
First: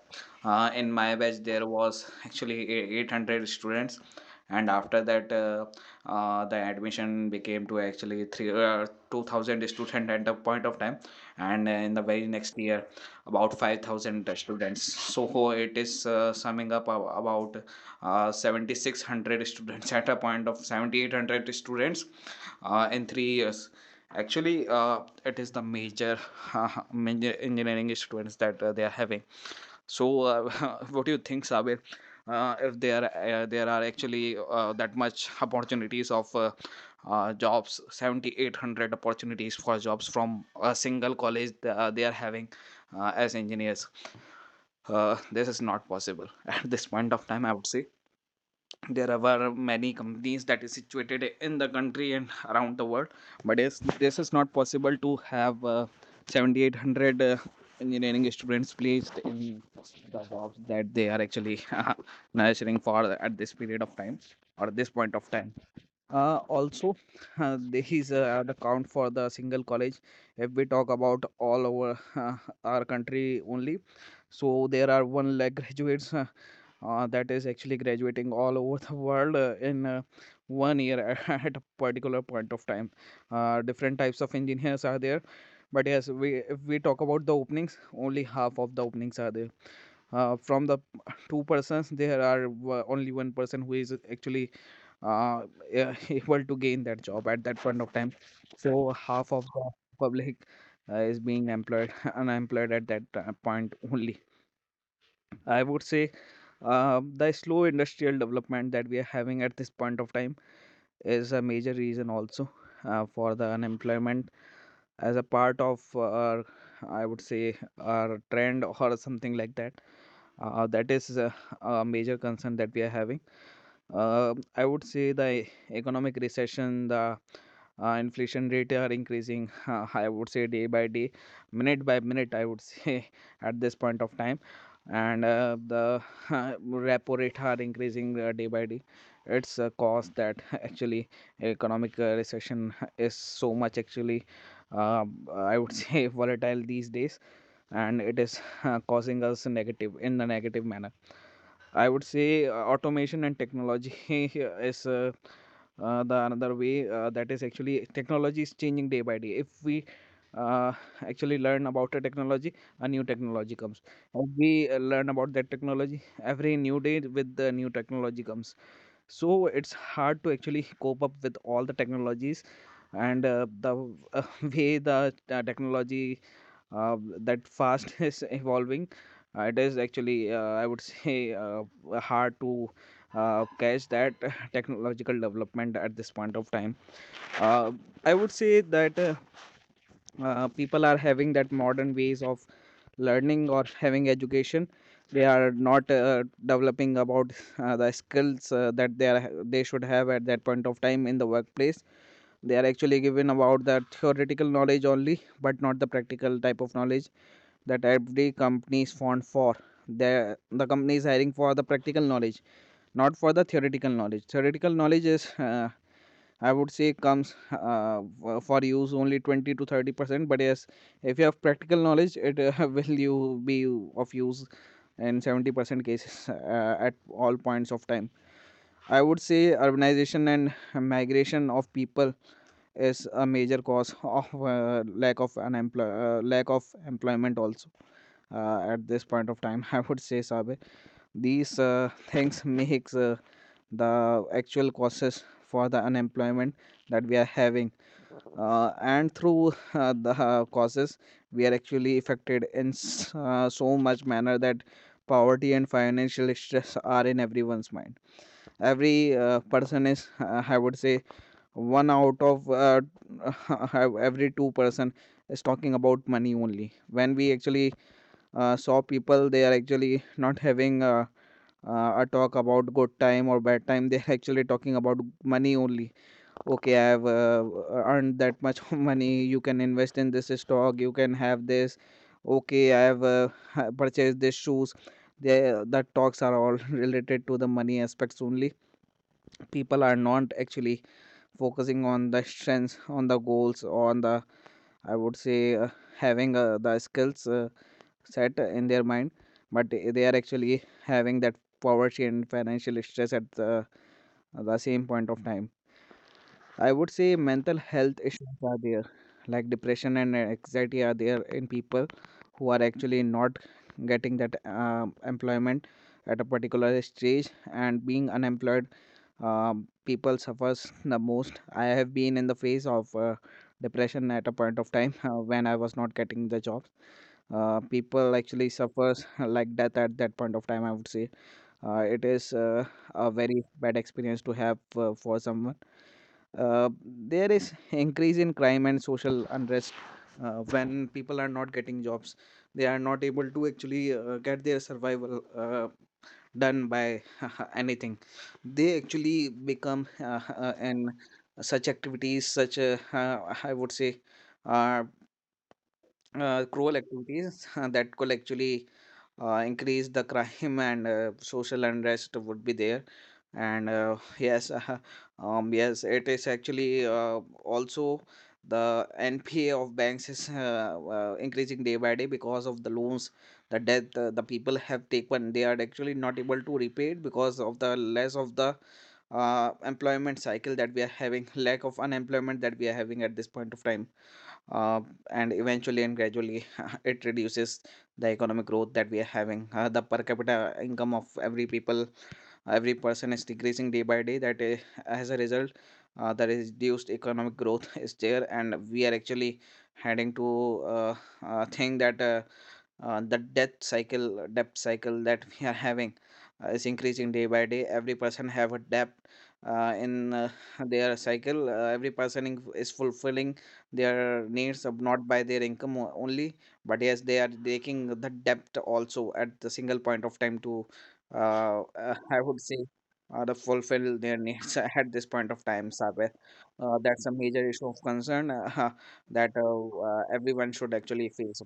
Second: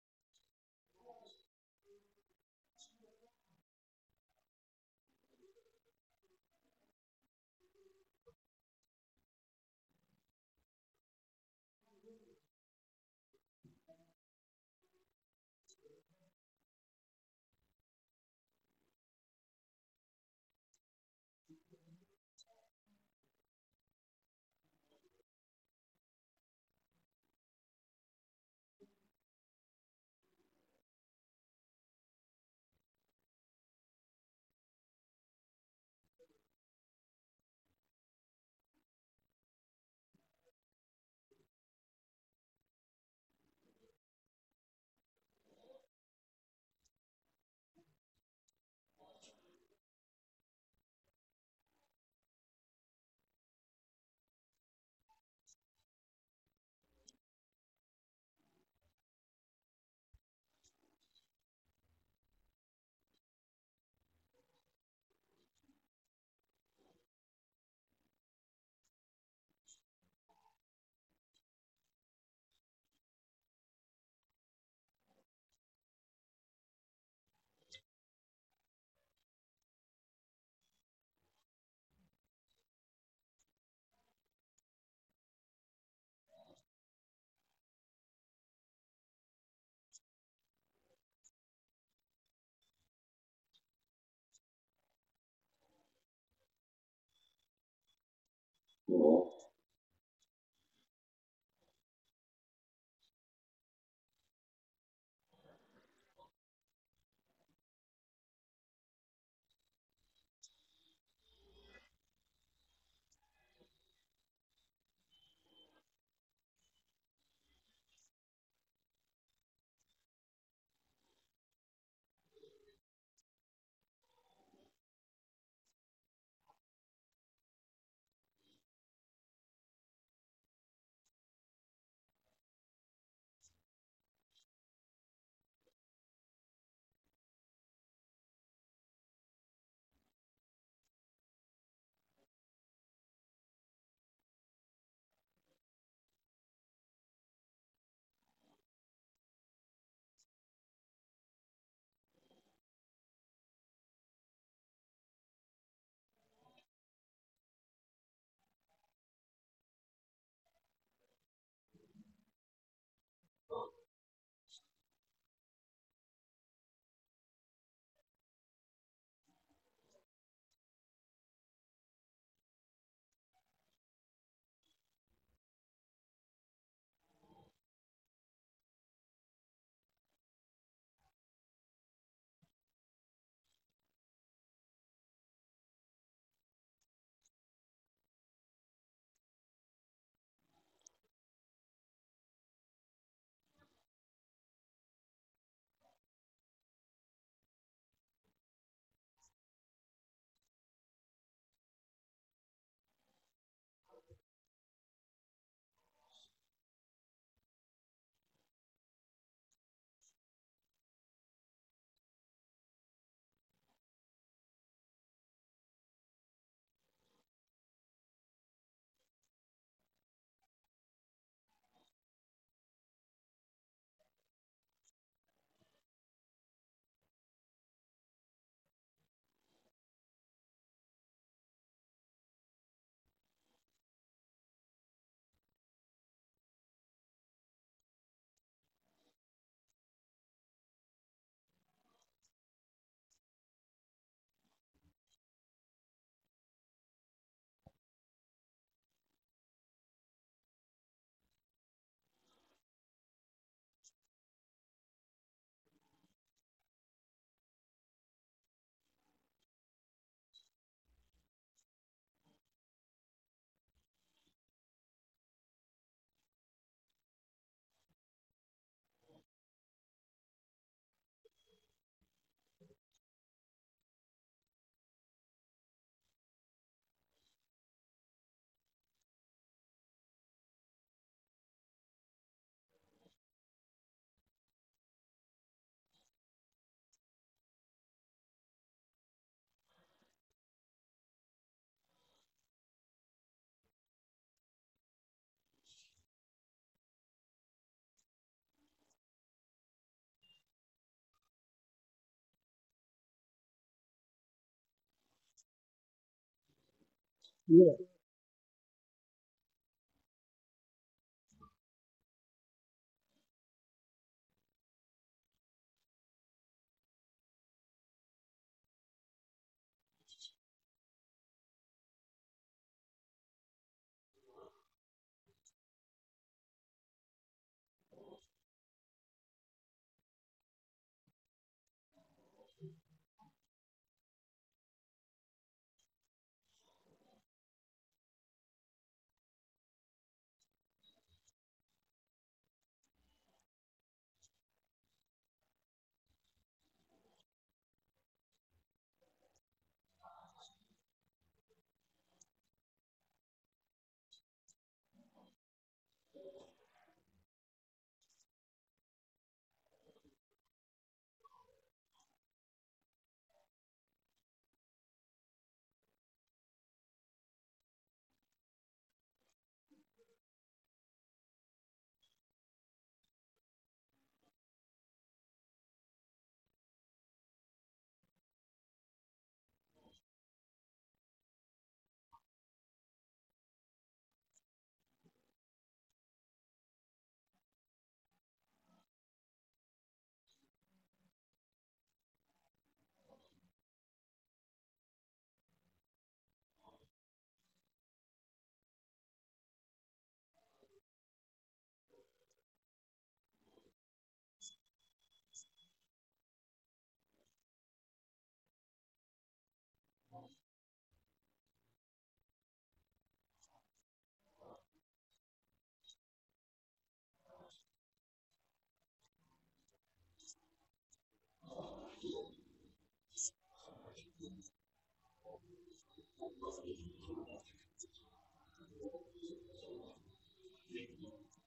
B: uh, in my batch there was actually e- eight hundred students. And after that, uh, uh, the admission became to actually three, uh, two thousand student at the point of time. And uh, in the very next year, about five thousand students. So it is uh, summing up ab- about uh, seven thousand six hundred students, at a point of seven thousand eight hundred students, uh, in three years. Actually, uh, it is the major, major engineering students that uh, they are having. So, uh, what do you think, Sabir? Uh, if there uh, there are actually uh, that much opportunities of uh, uh, jobs, seven thousand eight hundred opportunities for jobs from a single college, th- uh, they are having uh, as engineers. Uh, this is not possible at this point of time. I would say there are many companies that is situated in the country and around the world, but yes, this is not possible to have uh, seven thousand eight hundred uh, engineering students placed in the jobs that they are actually nurturing for at this period of time or this point of time. Uh, also, uh, there is uh, an account for the single college. If we talk about all over uh, our country only, so there are one lakh graduates, uh, uh, that is actually graduating all over the world uh, in uh, one year at a particular point of time. Uh, different types of engineers are there, but yes, we if we talk about the openings, only half of the openings are there. uh, from the p- Two persons, there are w- only one person who is actually uh, uh, able to gain that job at that point of time. So half of the public uh, is being employed unemployed at that uh, point only. I would say uh, the slow industrial development that we are having at this point of time is a major reason also uh, for the unemployment as a part of uh, our, I would say, our trend or something like that. Uh, that is a, a major concern that we are having. uh, I would say the economic recession, the uh, inflation rate are increasing, uh, I would say, day by day, minute by minute, I would say, at this point of time. And uh, the repo rate are increasing uh, day by day. It's a cause that actually economic uh, recession is so much actually, uh, I would say, volatile these days, and it is uh, causing us negative in a negative manner. I would say uh, automation and technology is, uh, uh, the another way. Uh, that is actually technology is changing day by day. If we uh, actually learn about a technology, a new technology comes. If we uh, learn about that technology, every new day with the new technology comes. So it's hard to actually cope up with all the technologies. And uh, the uh, way the uh, technology, uh, that fast, is evolving, uh, it is actually, uh, I would say, uh, hard to uh, catch that technological development at this point of time. uh, I would say that, uh, uh, people are having that modern ways of learning or having education, they are not uh, developing about uh, the skills uh, that they are they should have at that point of time in the workplace. They are actually given about the theoretical knowledge only, but not the practical type of knowledge that every company is fond for. The the company is hiring for the practical knowledge, not for the theoretical knowledge. Theoretical knowledge is, uh, I would say, comes uh, for for use only twenty to thirty percent. But yes, if you have practical knowledge, it uh, will you be of use in seventy percent cases uh, at all points of time. I would say urbanization and migration of people is a major cause of uh, lack of unemploy- uh, lack of employment also uh, at this point of time. I would say, Sabe, these uh, things makes uh, the actual causes for the unemployment that we are having. Uh, and through uh, the uh, causes we are actually affected in s- uh, so much manner that poverty and financial stress are in everyone's mind. Every uh, person is, uh, I would say, one out of, uh, have- every two person is talking about money only. When we actually uh, saw people, they are actually not having uh, uh, a talk about good time or bad time, they're actually talking about money only. Okay, I have uh, uh, earned that much money, you can invest in this stock, you can have this. Okay, I have uh, purchased these shoes. The, the talks are all related to the money aspects only. People are not actually focusing on the strengths, on the goals, on the, I would say, uh, having uh, the skills uh, set in their mind, but they are actually having that poverty and financial stress at the, the same point of time. I would say mental
A: Yeah.
B: health issues are there, like depression and anxiety are there in people who are actually not getting that um, employment at a particular stage and being unemployed. Um, people suffers the most. I have been in the phase of uh, depression at a point of time, uh, when I was not getting the job. Uh, people actually suffers like death at that point of time. I would say uh, it is uh, a very bad experience to have uh, for someone. Uh, there is increase in crime and social unrest uh, when people are not getting jobs, they are not able to actually uh, get their survival uh, done by anything. They actually become, uh, uh, in such activities, such, uh, uh, I would say, uh, uh, cruel activities that could actually uh, increase the crime, and uh, social unrest would be there. And uh, yes, um, yes, it is actually uh, also the N P A of banks is uh, uh, increasing day by day because of the loans, the debt uh, the people have taken, they are actually not able to repay it because of the less of the uh, employment cycle that we are having, lack of unemployment that we are having at this point of time. uh, and eventually and gradually it reduces the economic growth that we are having. Uh, the per capita income of every people, uh, every person is decreasing day by day. That is, as a result, uh, the reduced economic growth is there, and we are actually heading to uh, uh, think that uh, uh, the death cycle uh, debt cycle that we are having uh, is increasing day by day. Every person have a debt uh, in uh, their cycle. Uh, every person in- is fulfilling their needs of not by their income o- only, but yes, they are taking the debt also at the single point of time to uh, uh, I would say, uh, to fulfill their needs at this point of time, Saber. Uh, that's a major issue of concern, uh, that uh, uh, everyone should actually face.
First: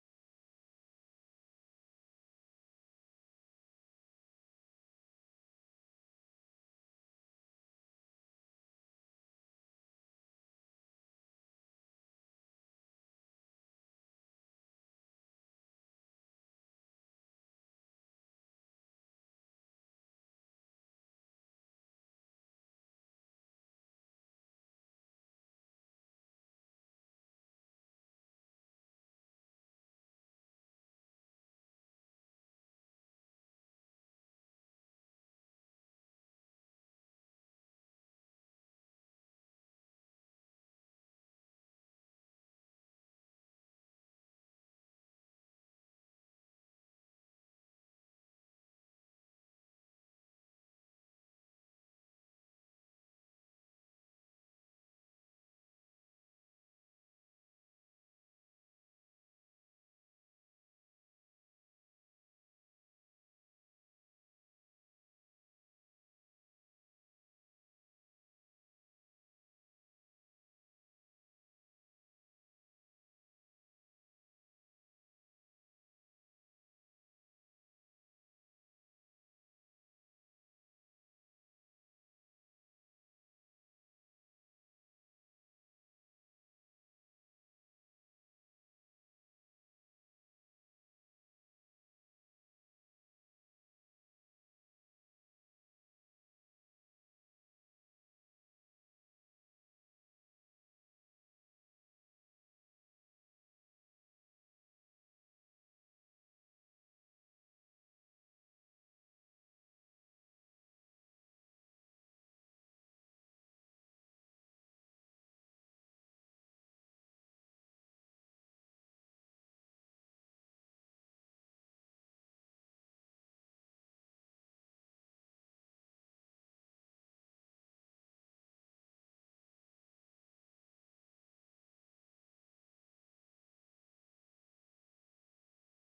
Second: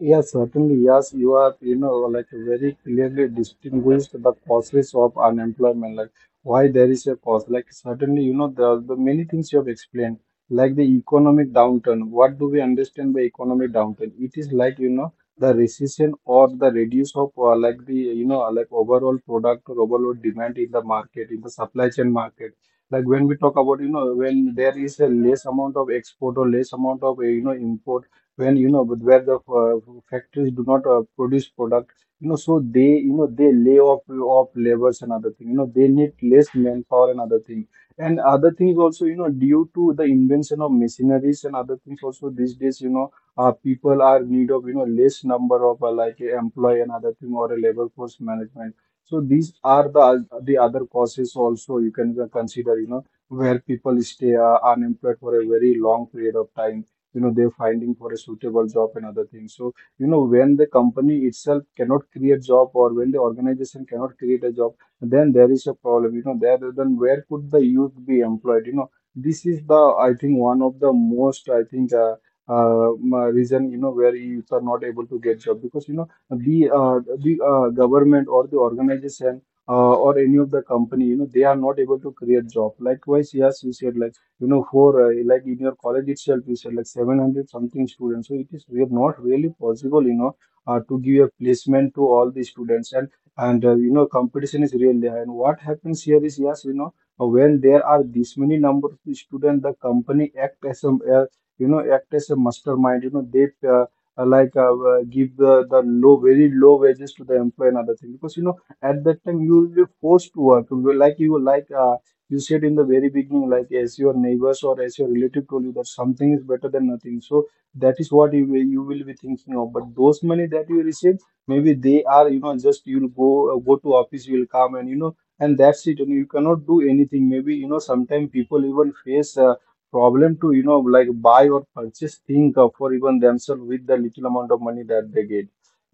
A: Yes, certainly. Yes, you are, you know, like very clearly distinguished the causes of unemployment, like why there is a cause. Like certainly, you know, the, the many things you have explained, like the economic downturn. What do we understand by economic downturn? It is like, you know, the recession or the reduce of, uh, like the, you know, like overall product or overall demand in the market, in the supply chain market. Like when we talk about, you know, when there is a less amount of export or less amount of, uh, you know, import, when you know, but where the uh, factories do not uh, produce product, you know, so they, you know, they lay off off labors and other thing. You know, they need less manpower and other thing, and other things also, you know, due to the invention of machineries and other things also these days, you know, uh, people are need of, you know, less number of, uh, like uh, employee and other thing, or a labor force management. So these are the the other causes also you can, uh, consider, you know, where people stay uh, unemployed for a very long period of time. You know, they're finding for a suitable job and other things. So you know, when the company itself cannot create job, or when the organization cannot create a job, then there is a problem. You know, there then where could the youth be employed? You know, this is the I think one of the most, I think, uh, uh, m- reason, you know, where youth are not able to get job, because you know, the uh, the uh, government or the organization uh, or any of the company, you know, they are not able to create job. Likewise, yes, you said like, you know, for uh, like in your college itself, you said like seven hundred something students, so it is we are not really possible, you know, uh, to give a placement to all the students. and and uh, you know, competition is real there, and what happens here is, yes, you know, uh, when there are this many number of students, the company act as a uh, you know act as a mastermind. you know they uh, uh, like, uh, uh, give the, the low very low wages to the employee and other thing, because you know at that time you will be forced to work. You will- like you will, like uh, you said in the very beginning, like, as your neighbors or as your relative told you, that something is better than nothing, so that is what you will, you will be thinking of. But those money that you receive, maybe they are, you know just you'll go uh, go to office, you'll come, and you know and that's it, and you cannot do anything. Maybe, you know sometimes people even face uh, problem to, you know like, buy or purchase thing uh, for even themselves, with the little amount of money that they get.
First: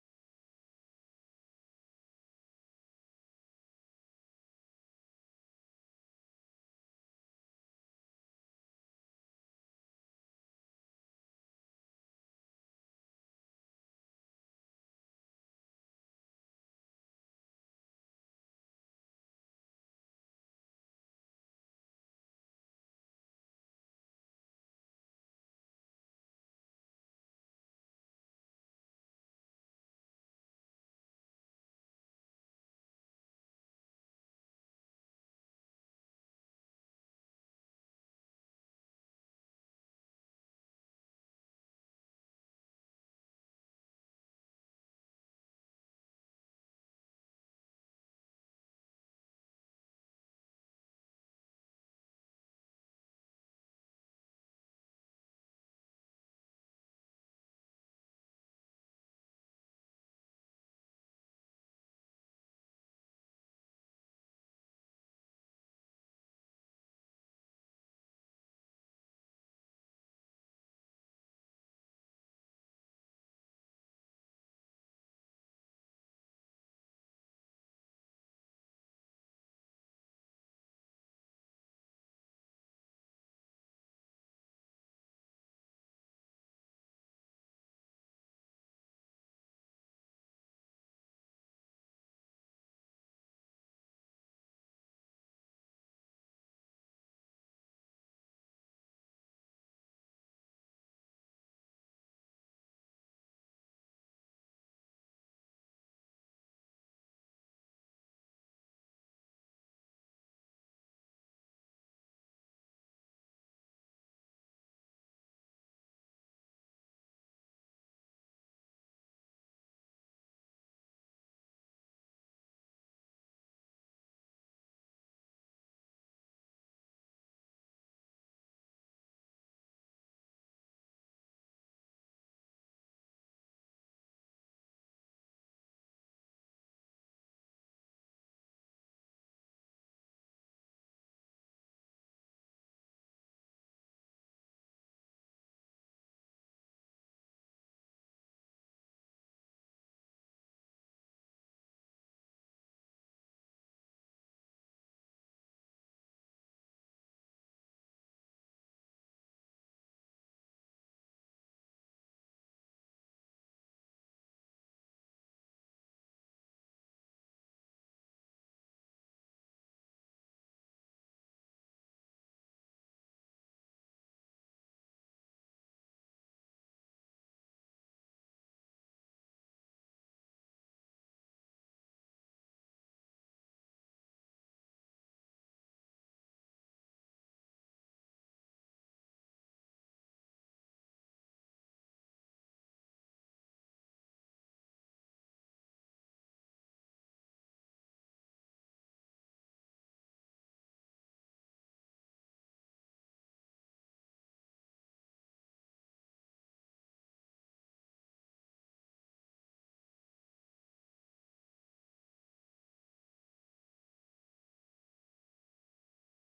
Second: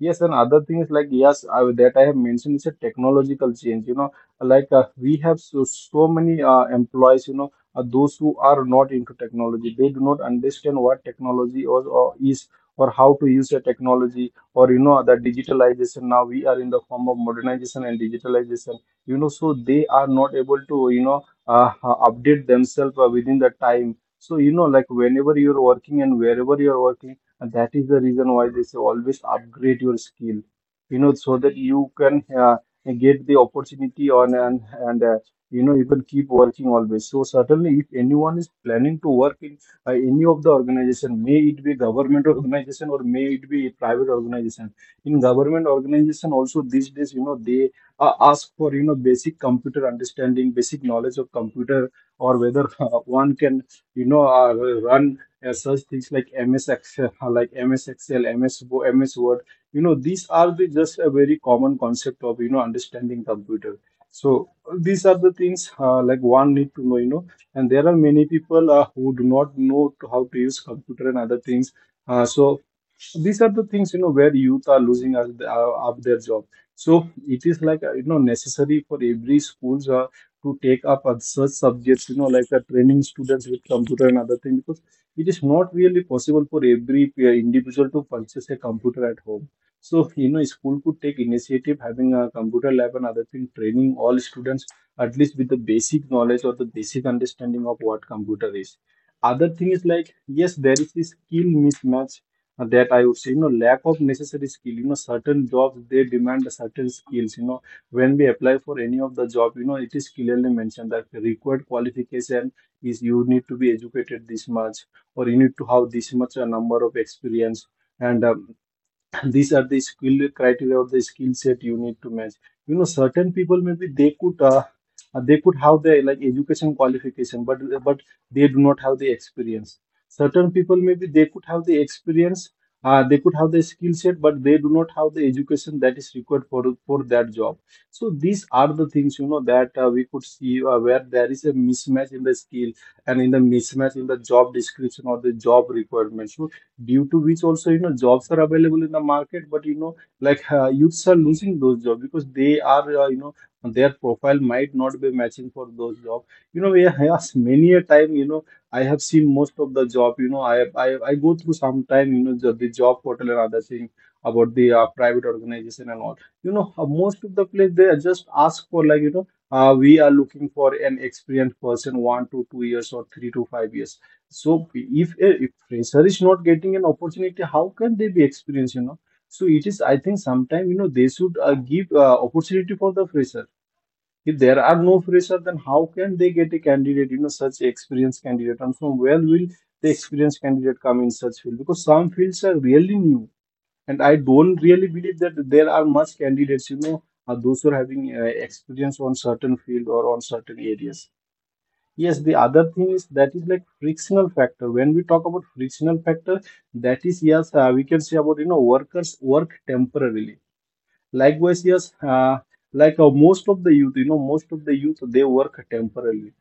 A: Yes, and other things, like, yes, I, that I have mentioned, is a technological change, you know like, uh, we have so, so many uh, employees, you know uh, those who are not into technology, they do not understand what technology, or, or is, or how to use the technology, or, you know the digitalization. Now we are in the form of modernization and digitalization. You know so they are not able to, you know uh, uh, update themselves uh, within the time. So, you know like, whenever you're working and wherever you're working, and that is the reason why they say, always upgrade your skill, you know so that you can uh, get the opportunity on, and and uh, you know you can keep working always. So certainly, if anyone is planning to work in uh, any of the organization, may it be government organization or may it be private organization, in government organization also, these days, you know they uh, ask for, you know basic computer understanding, basic knowledge of computer, or whether uh, one can, you know uh, run uh, such things like MS Excel, like MS Excel, ms Wo- MS Word. you know these are the just a very common concept of, you know understanding computer. So these are the things, uh, like, one need to know, you know and there are many people uh, who do not know to how to use computer and other things. Uh, so these are the things, you know where youth are losing us uh, of their job. So it is like, uh, you know necessary for every schools uh, to take up on such subjects, you know like, uh, training students with computer and other thing, because it is not really possible for every uh, individual to purchase a computer at home. So, you know school could take initiative, having a computer lab and other thing, training all students at least with the basic knowledge or the basic understanding of what computer is. Other thing is, like, yes, there is this skill mismatch, that I would say, you know, lack of necessary skill. You know, certain jobs, they demand certain skills. You know, when we apply for any of the job, you know, it is clearly mentioned that the required qualification is, you need to be educated this much, or you need to have this much a number of experience. And um, these are the skill criteria or the skill set you need to match. you know certain people, maybe they could uh, uh, they could have the, like, education qualification, but but they do not have the experience. Certain people, maybe they could have the experience, uh, they could have the skill set, but they do not have the education that is required for for that job. So these are the things, you know that uh, we could see uh, where there is a mismatch in the skill, and in the mismatch in the job description or the job requirements, due to which also, you know jobs are available in the market, but, you know like, uh, youths are losing those jobs because they are, uh, you know their profile might not be matching for those jobs. you know yeah, yes, many a time, you know I have seen most of the job. you know I I, I go through some time, you know the, the job portal and other thing, about the uh, private organization and all. you know uh, most of the place, they just ask for, like, you know uh, we are looking for an experienced person, one to two years or three to five years. So if a if fresher is not getting an opportunity, how can they be experienced, you know? So it is, I think, sometime, you know, they should uh, give uh, opportunity for the fresher. If there are no fresher, then how can they get a candidate, you know, such experienced candidate? And from where will the experienced candidate come in such field? Because some fields are really new, and I don't really believe that there are much candidates, you know, uh, those who are having uh, experience on certain field or on certain areas. Yes, the other thing is, that is like frictional factor. When we talk about frictional factor, that is, yes, uh, we can say about, you know workers work temporarily. Likewise, yes, uh, like, uh, most of the youth, you know, most of the youth, they work temporarily,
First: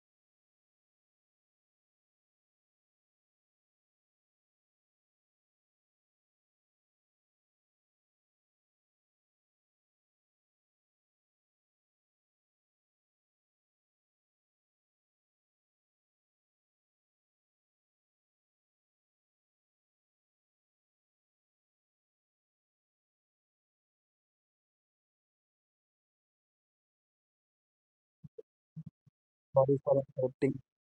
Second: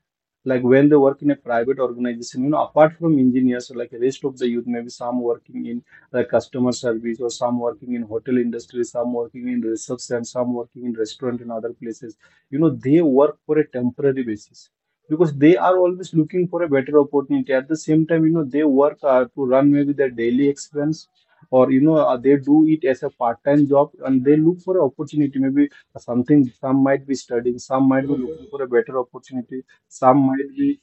A: like when they work in a private organization, you know apart from engineers, like, rest of the youth, maybe some working in, like, customer service, or some working in hotel industry, some working in reception, some working in restaurant and other places. you know they work for a temporary basis, because they are always looking for a better opportunity. At the same time, you know they work uh, to run maybe their daily expense, or, you know uh, they do it as a part-time job, and they look for an opportunity, maybe something, some might be studying, some might be looking for a better opportunity,
B: Sorry for
A: some might
B: interrupting.
A: be.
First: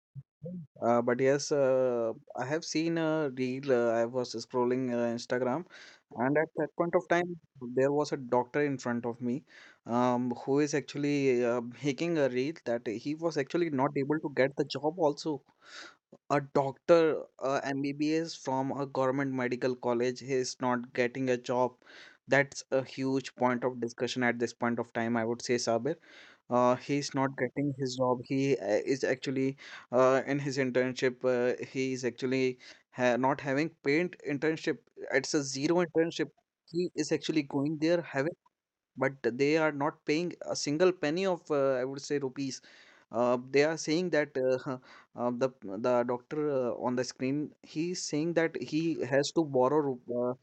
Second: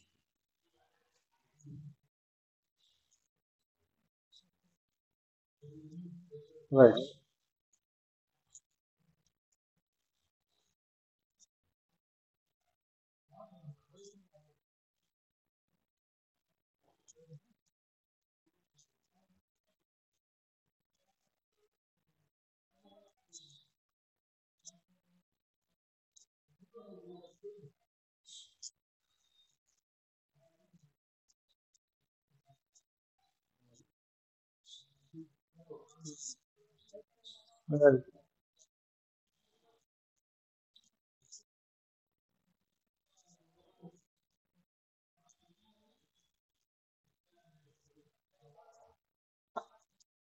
B: Uh, but yes, uh, I have seen a reel. Uh, I was scrolling uh, Instagram, and at that point
A: Right.
B: of time, there was a doctor in front of me, um, who is actually uh, making a reel that he was actually not able to get the job. Also, a doctor, uh, M B B S from a government medical college, he is not getting a job. That's a huge point of discussion at this point of time. I would say, Sabir. Uh, he's not getting his job. He uh, is actually uh, in his internship. Uh, he is actually ha- not having paid internship. It's a zero internship. He is actually going there
A: Well,
B: having, but they are not paying a single penny of, uh, I would say, rupees. Uh, they are saying that uh, uh, the the doctor uh, on the screen, he's saying that he has to borrow ru- uh,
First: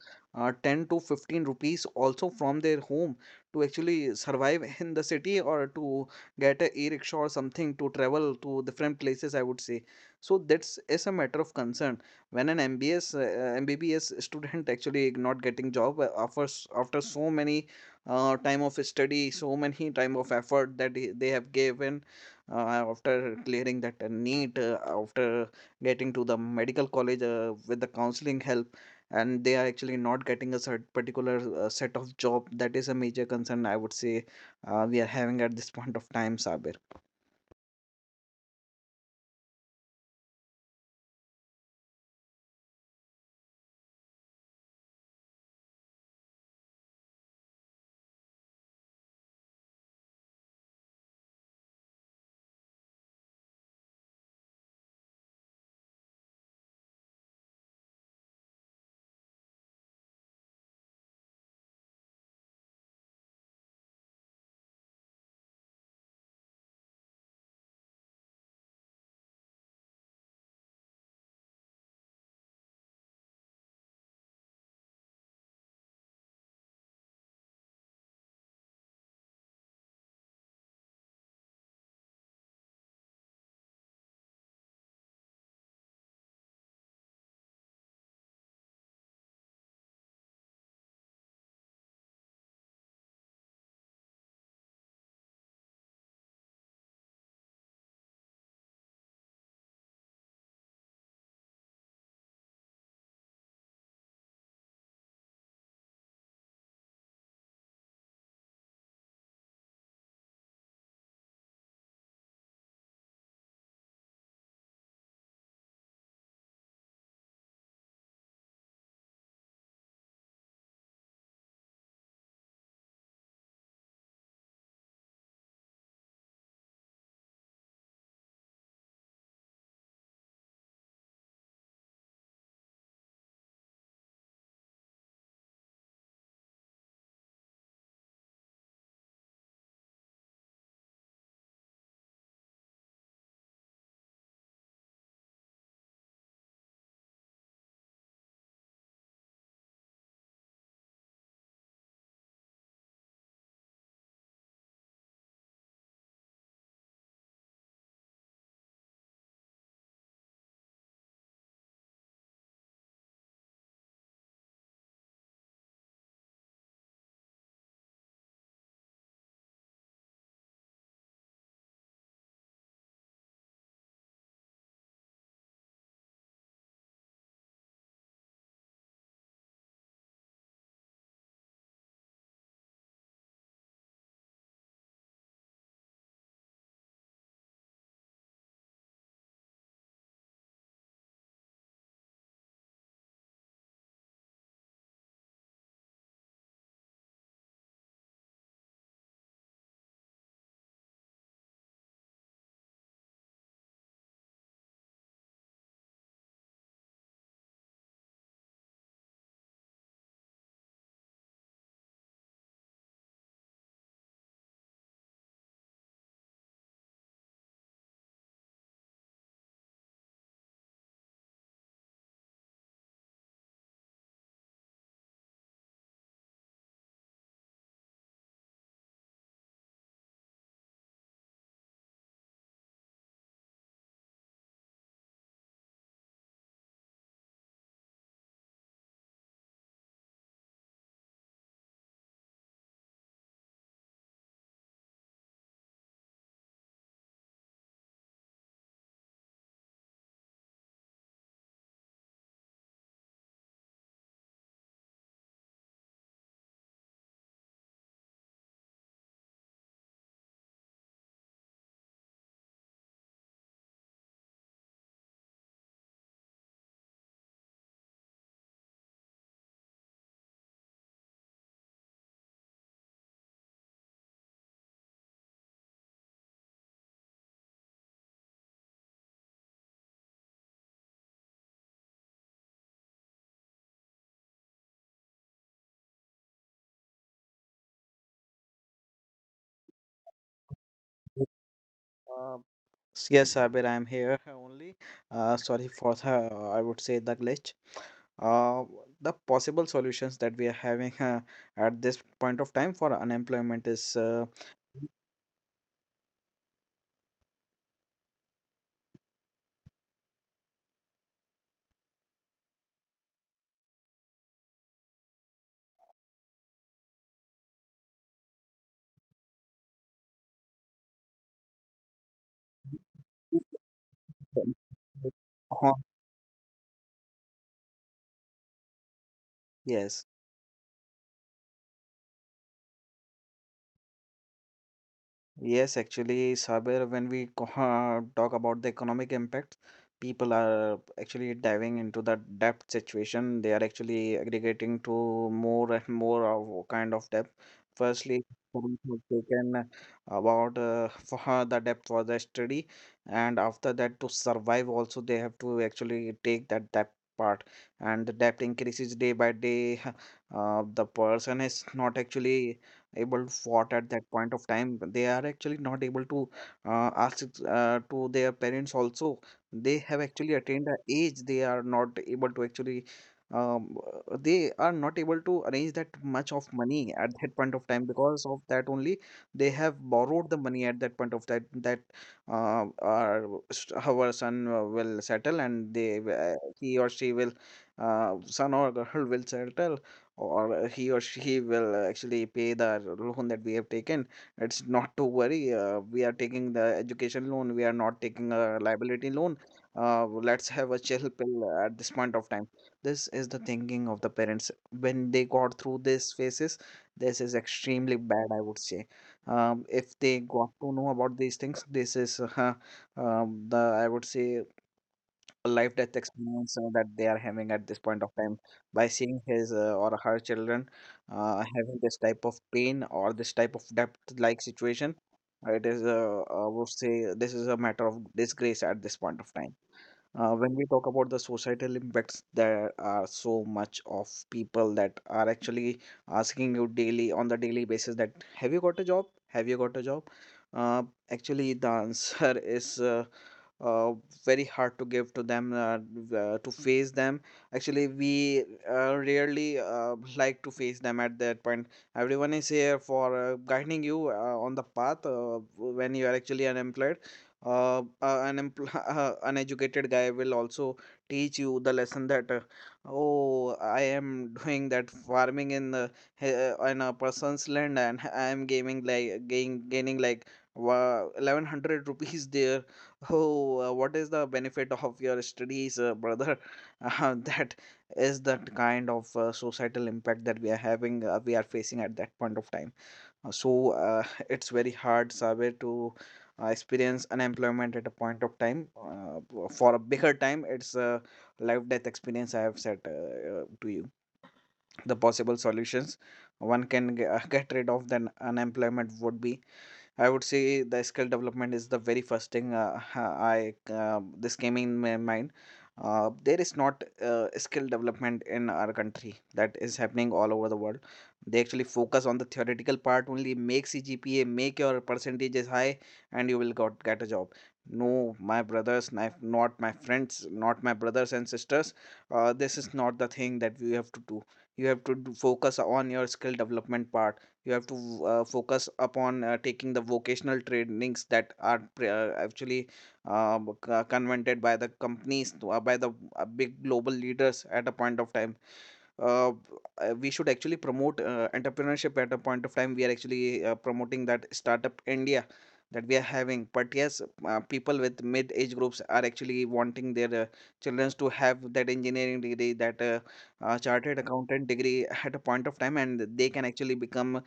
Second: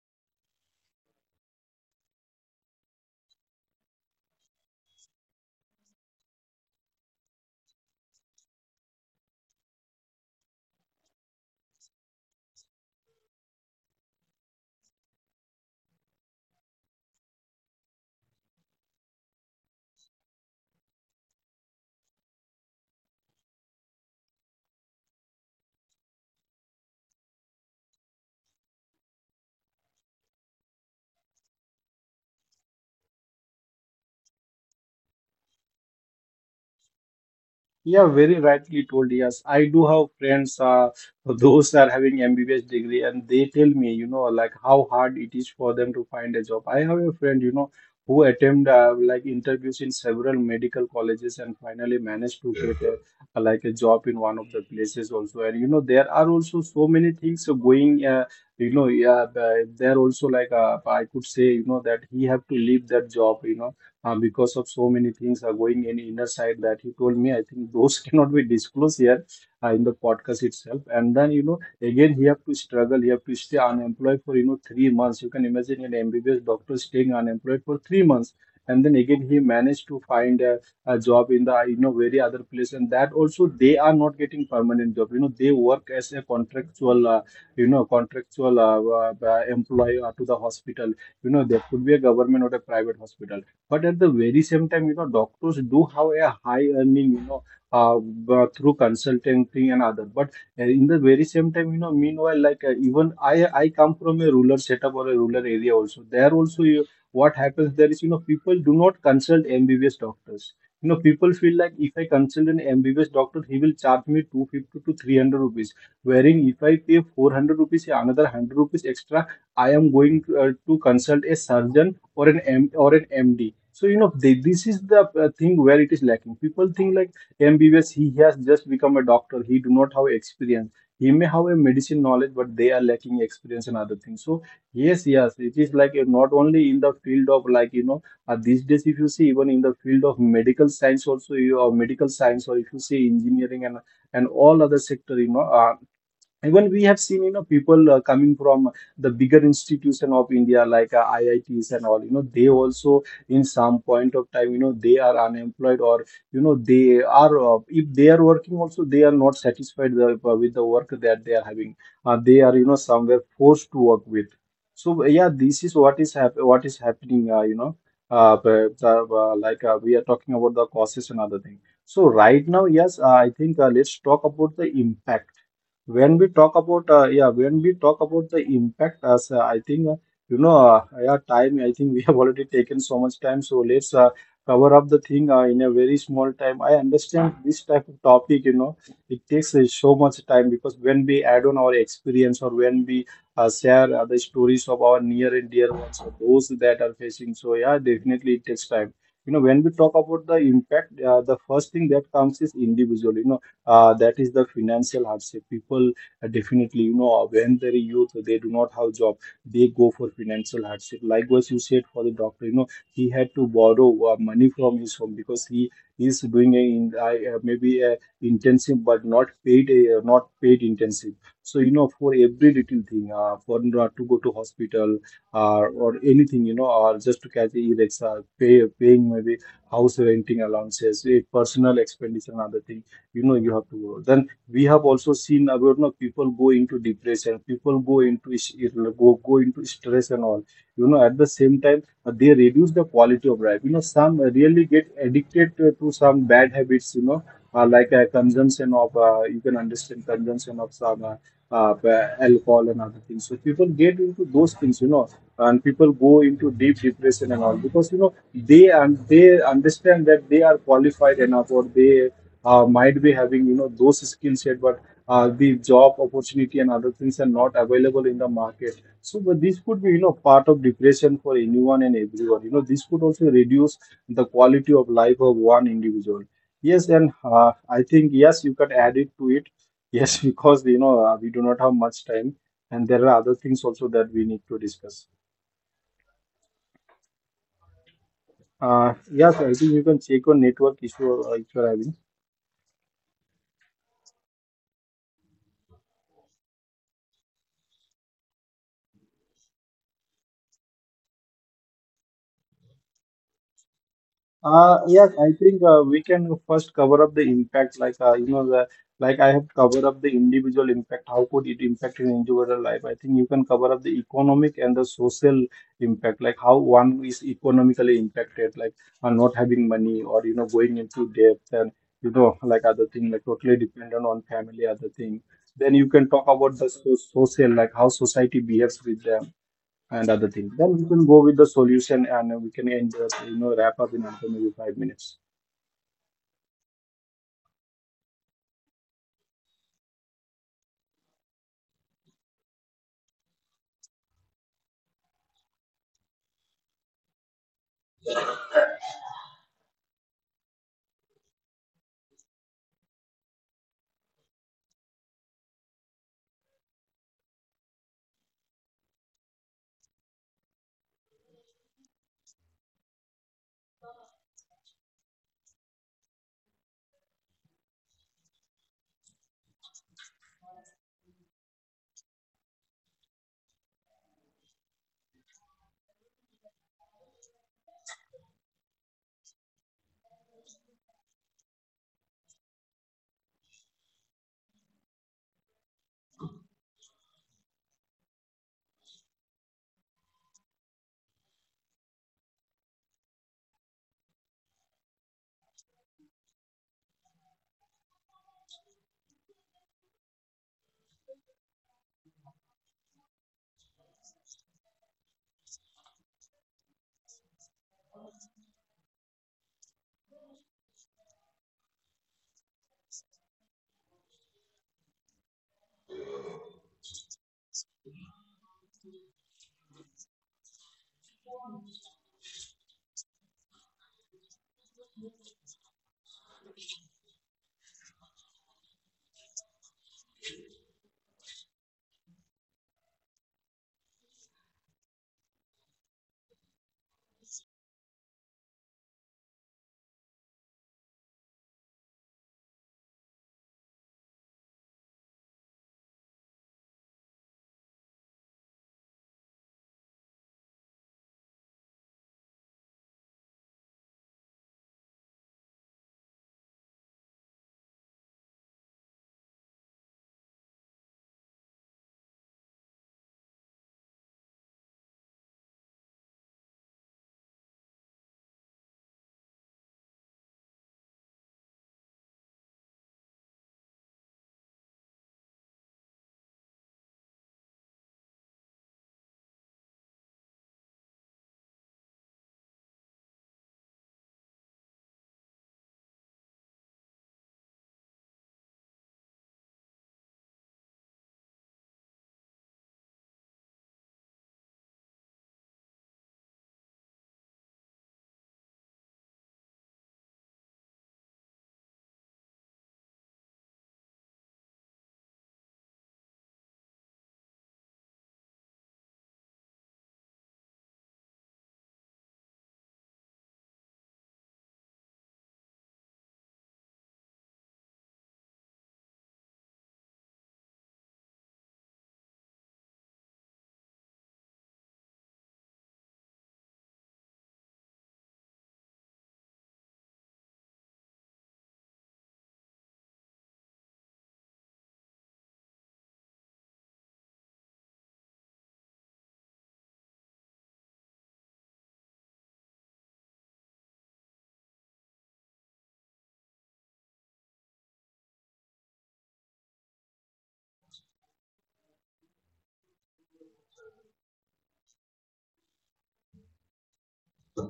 B: uh, ten to fifteen rupees also from their home to actually survive in the city, or to get a e-rickshaw or something to travel to different places, I would say. So that's is a matter of concern when an mbs uh, M B B S student actually not getting job uh, offers after so many uh, time of study, so many time of effort that he- they have given, uh, after clearing that uh, need, uh, after getting to the medical college uh, with the counseling help, and they are actually not getting a cert- particular uh, set of job. That is a major concern, I would say, uh, we are having at this point of time, Sabir.
A: yeah, very rightly told. Yes, I do have friends uh, those are having M B B S degree, and they tell me, you know, like, how hard it is for them to find a job. I have a friend, you know, who attend uh, like interviews in several medical colleges, and finally managed to get a, a- like a job in one of the places also. And, you know, there are also so many things going. Uh, you know, yeah, uh, there also, like, uh, I could say, you know, that he have to leave that job, you know uh, because of so many things are going in inner side, that he told me. I think those cannot be disclosed here uh, in the podcast itself. And then, you know again he have to struggle, he have to stay unemployed for, you know three months. You can imagine an MBBS doctor staying unemployed for three months. And then again he managed to find a, a job in the, you know very other place, and that also, they are not getting permanent job. you know they work as a contractual, uh, you know contractual uh, uh, uh, employee uh, to the hospital. you know there could be a government or a private hospital. But at the very same time, you know, doctors do have a high earning, you know, uh, b- through consultancy and other. But uh, in the very same time, you know, meanwhile, like, uh, even I, I come from a rural setup or a rural area also. There also, you, what happens there is, you know, people do not consult M B B S doctors. You know, people feel like, if I consult an M B B S doctor, he will charge me two hundred fifty to three hundred rupees. Wherein if I pay four hundred rupees, another one hundred rupees extra, I am going to, uh, to consult a surgeon, or an M or an M D. So, you know they, this is the uh, thing where it is lacking. People think like, M B B S, he has just become a doctor. He do not have experience. He may have a medicine knowledge, but they are lacking experience and other things. So yes, yes, it is like, uh, not only in the field of, like, you know uh, these days, if you see, even in the field of medical science also, you or medical science, or if you see engineering, and and all other sector, you know. Uh, even we have seen, you know, people uh, coming from the bigger institution of india like uh, iits and all, you know, they also in some point of time, you know, they are unemployed, or you know they are uh, if they are working also, they are not satisfied the, uh, with the work that they are having. Uh, they are you know somewhere forced to work with. So yeah, this is what is hap- what is happening, uh, you know uh, the, the, uh, like uh, we are talking about the causes and other thing. So right now, yes, uh, I think uh, let's talk about the impact. When we talk about uh, yeah, when we talk about the impact, as uh, I think, uh, you know uh, yeah, time, I think we have already taken so much time, so let's uh, cover up the thing uh, in a very small time. I understand this type of topic, you know, it takes uh, so much time, because when we add on our experience, or when we uh, share uh, the stories of our near and dear ones or those that are facing. So yeah, definitely it takes time. You know, when we talk about the impact, uh, the first thing that comes is individual, you know, uh, that is the financial hardship. People, uh, definitely, you know, when they're youth, they do not have job, they go for financial hardship. Likewise, you said for the doctor, you know, he had to borrow uh, money from his home, because he is doing a in, I- uh, maybe a intensive, but not paid, uh, not paid intensive. So, you know, for every little thing, uh, for not to go to hospital, uh, or anything, you know, or just to catch e, pay, paying maybe house renting allowances, a personal expenditure and other things, you know, you have to go. Then we have also seen about, you know, people go into depression, people go into is- you know, go, go into stress and all. You know, at the same time, uh, they reduce the quality of life, you know. Some really get addicted to, to some bad habits, you know, uh, like uh, consumption of, uh, you can understand, consumption of some uh, uh, alcohol and other things. So people get into those things, you know, and people go into deep depression and all, because you know they, and they understand that they are qualified enough, or they uh, might be having, you know, those skill set, but uh, the job opportunity and other things are not available in the market. So, but this could be, you know, part of depression for anyone and everyone. You know, this could also reduce the quality of life of one individual. Yes, and uh, I think yes, you can add it to it. Yes, because you know uh, we do not have much time, and there are other things also that we need to discuss. Uh, yes, I think you can check on network issue uh, if you're having.
B: uh, yes, Sabir, I am here only. Uh, sorry for the, I would say, the glitch. uh, the possible solutions that we are having uh, at this point of time for unemployment is uh,
A: Uh, yes, I think uh, we can first cover up the impact, like uh, you know, the, like I have covered up the individual impact. How could it impact an individual life? I think you can cover up the economic and the social impact, like how one is economically impacted, like uh, not having money, or you know, going into debt, and you know, like other thing, like totally dependent on family, other thing. Then you can talk about the so social, like how society behaves with them and other
B: yes.
A: things. Then we can go with the solution, and uh, we can end, uh, you know, wrap up in another maybe five minutes.
B: Yes, actually, Saber, when we co- uh, talk about the economic impact, people are actually diving into the debt situation. They are actually aggregating to more and more of kind of debt. Firstly, funds have taken about, uh, for her, the debt for the study, and after that, to survive, also they have to actually take that debt part, and the debt increases day by day. Uh, the person is not actually able to fought at that point of time. They are actually not able to uh, ask it, uh, to their parents also. They have actually attained a age. They are not able to actually um, uh, they are not able to arrange that much of money at that point of time. Because of that only, they have borrowed the money at that point of that that uh, our, s- our son uh, will settle, and they w- uh, he or she will uh, son or girl will settle, or he or she will actually pay the loan that we have taken. It's not to worry. Uh, we are taking the education loan. We are not taking a liability loan. Uh, let's have a chill pill at this point of time. This is the thinking of the parents when they got through these phases. This is extremely bad, I would say. Um, if they got to know about these things, this is, uh, um, the, I would say, life death experience uh, that they are having at this point of time, by seeing his uh, or her children uh, having this type of pain or this type of death like situation. It is, uh, I would say, this is a matter of disgrace at this point of time. Uh, when we talk about the societal impacts, there are so much of people that are actually asking you daily, on the daily basis, that have you got a job, have you got a job. uh, Actually, the answer is uh, uh, very hard to give to them, uh, uh, to face them. Actually, we uh, rarely uh, like to face them at that point. Everyone is here for uh, guiding you uh, on the path uh, when you are actually unemployed. Uh, uh, an empl- uh, uneducated guy will also teach you the lesson that, uh, oh, I am doing that farming in the he- uh, in a person's land, and I am gaining like gain, gaining like wa- eleven hundred rupees there. Oh, uh, what is the benefit of your studies, uh, brother? Uh, that is that kind of uh, societal impact that we are having, uh, we are facing at that point of time. Uh, so uh, it's very hard, Saber, to uh, experience unemployment at a point of time. Uh, for a bigger time, it's a life death experience I have said, uh, uh, to you. The possible solutions one can ge- get rid of then unemployment would be, I would say, the skill development is the very first thing. uh, I, uh, this came in my mind. Uh, there is not uh, skill development in our country that is happening all over the world. They actually focus on the theoretical part only. Make C G P A, make your percentages high, and you will got get a job. No, my brothers, not not my friends, not my brothers and sisters. Uh, this is not the thing that you have to do. You have to do- focus on your skill development part. You have to uh, focus upon uh, taking the vocational trainings that are pre- uh, actually uh, b- c- convented by the companies to- uh, by the uh, big global leaders at a point of time. Uh, uh, we should actually promote uh, entrepreneurship at a point of time. We are actually uh, promoting that Startup India that we are having, but yes, uh, people with mid age groups are actually wanting their uh, children to have that engineering degree, that uh, uh, chartered accountant degree, at a point of time, and they can actually become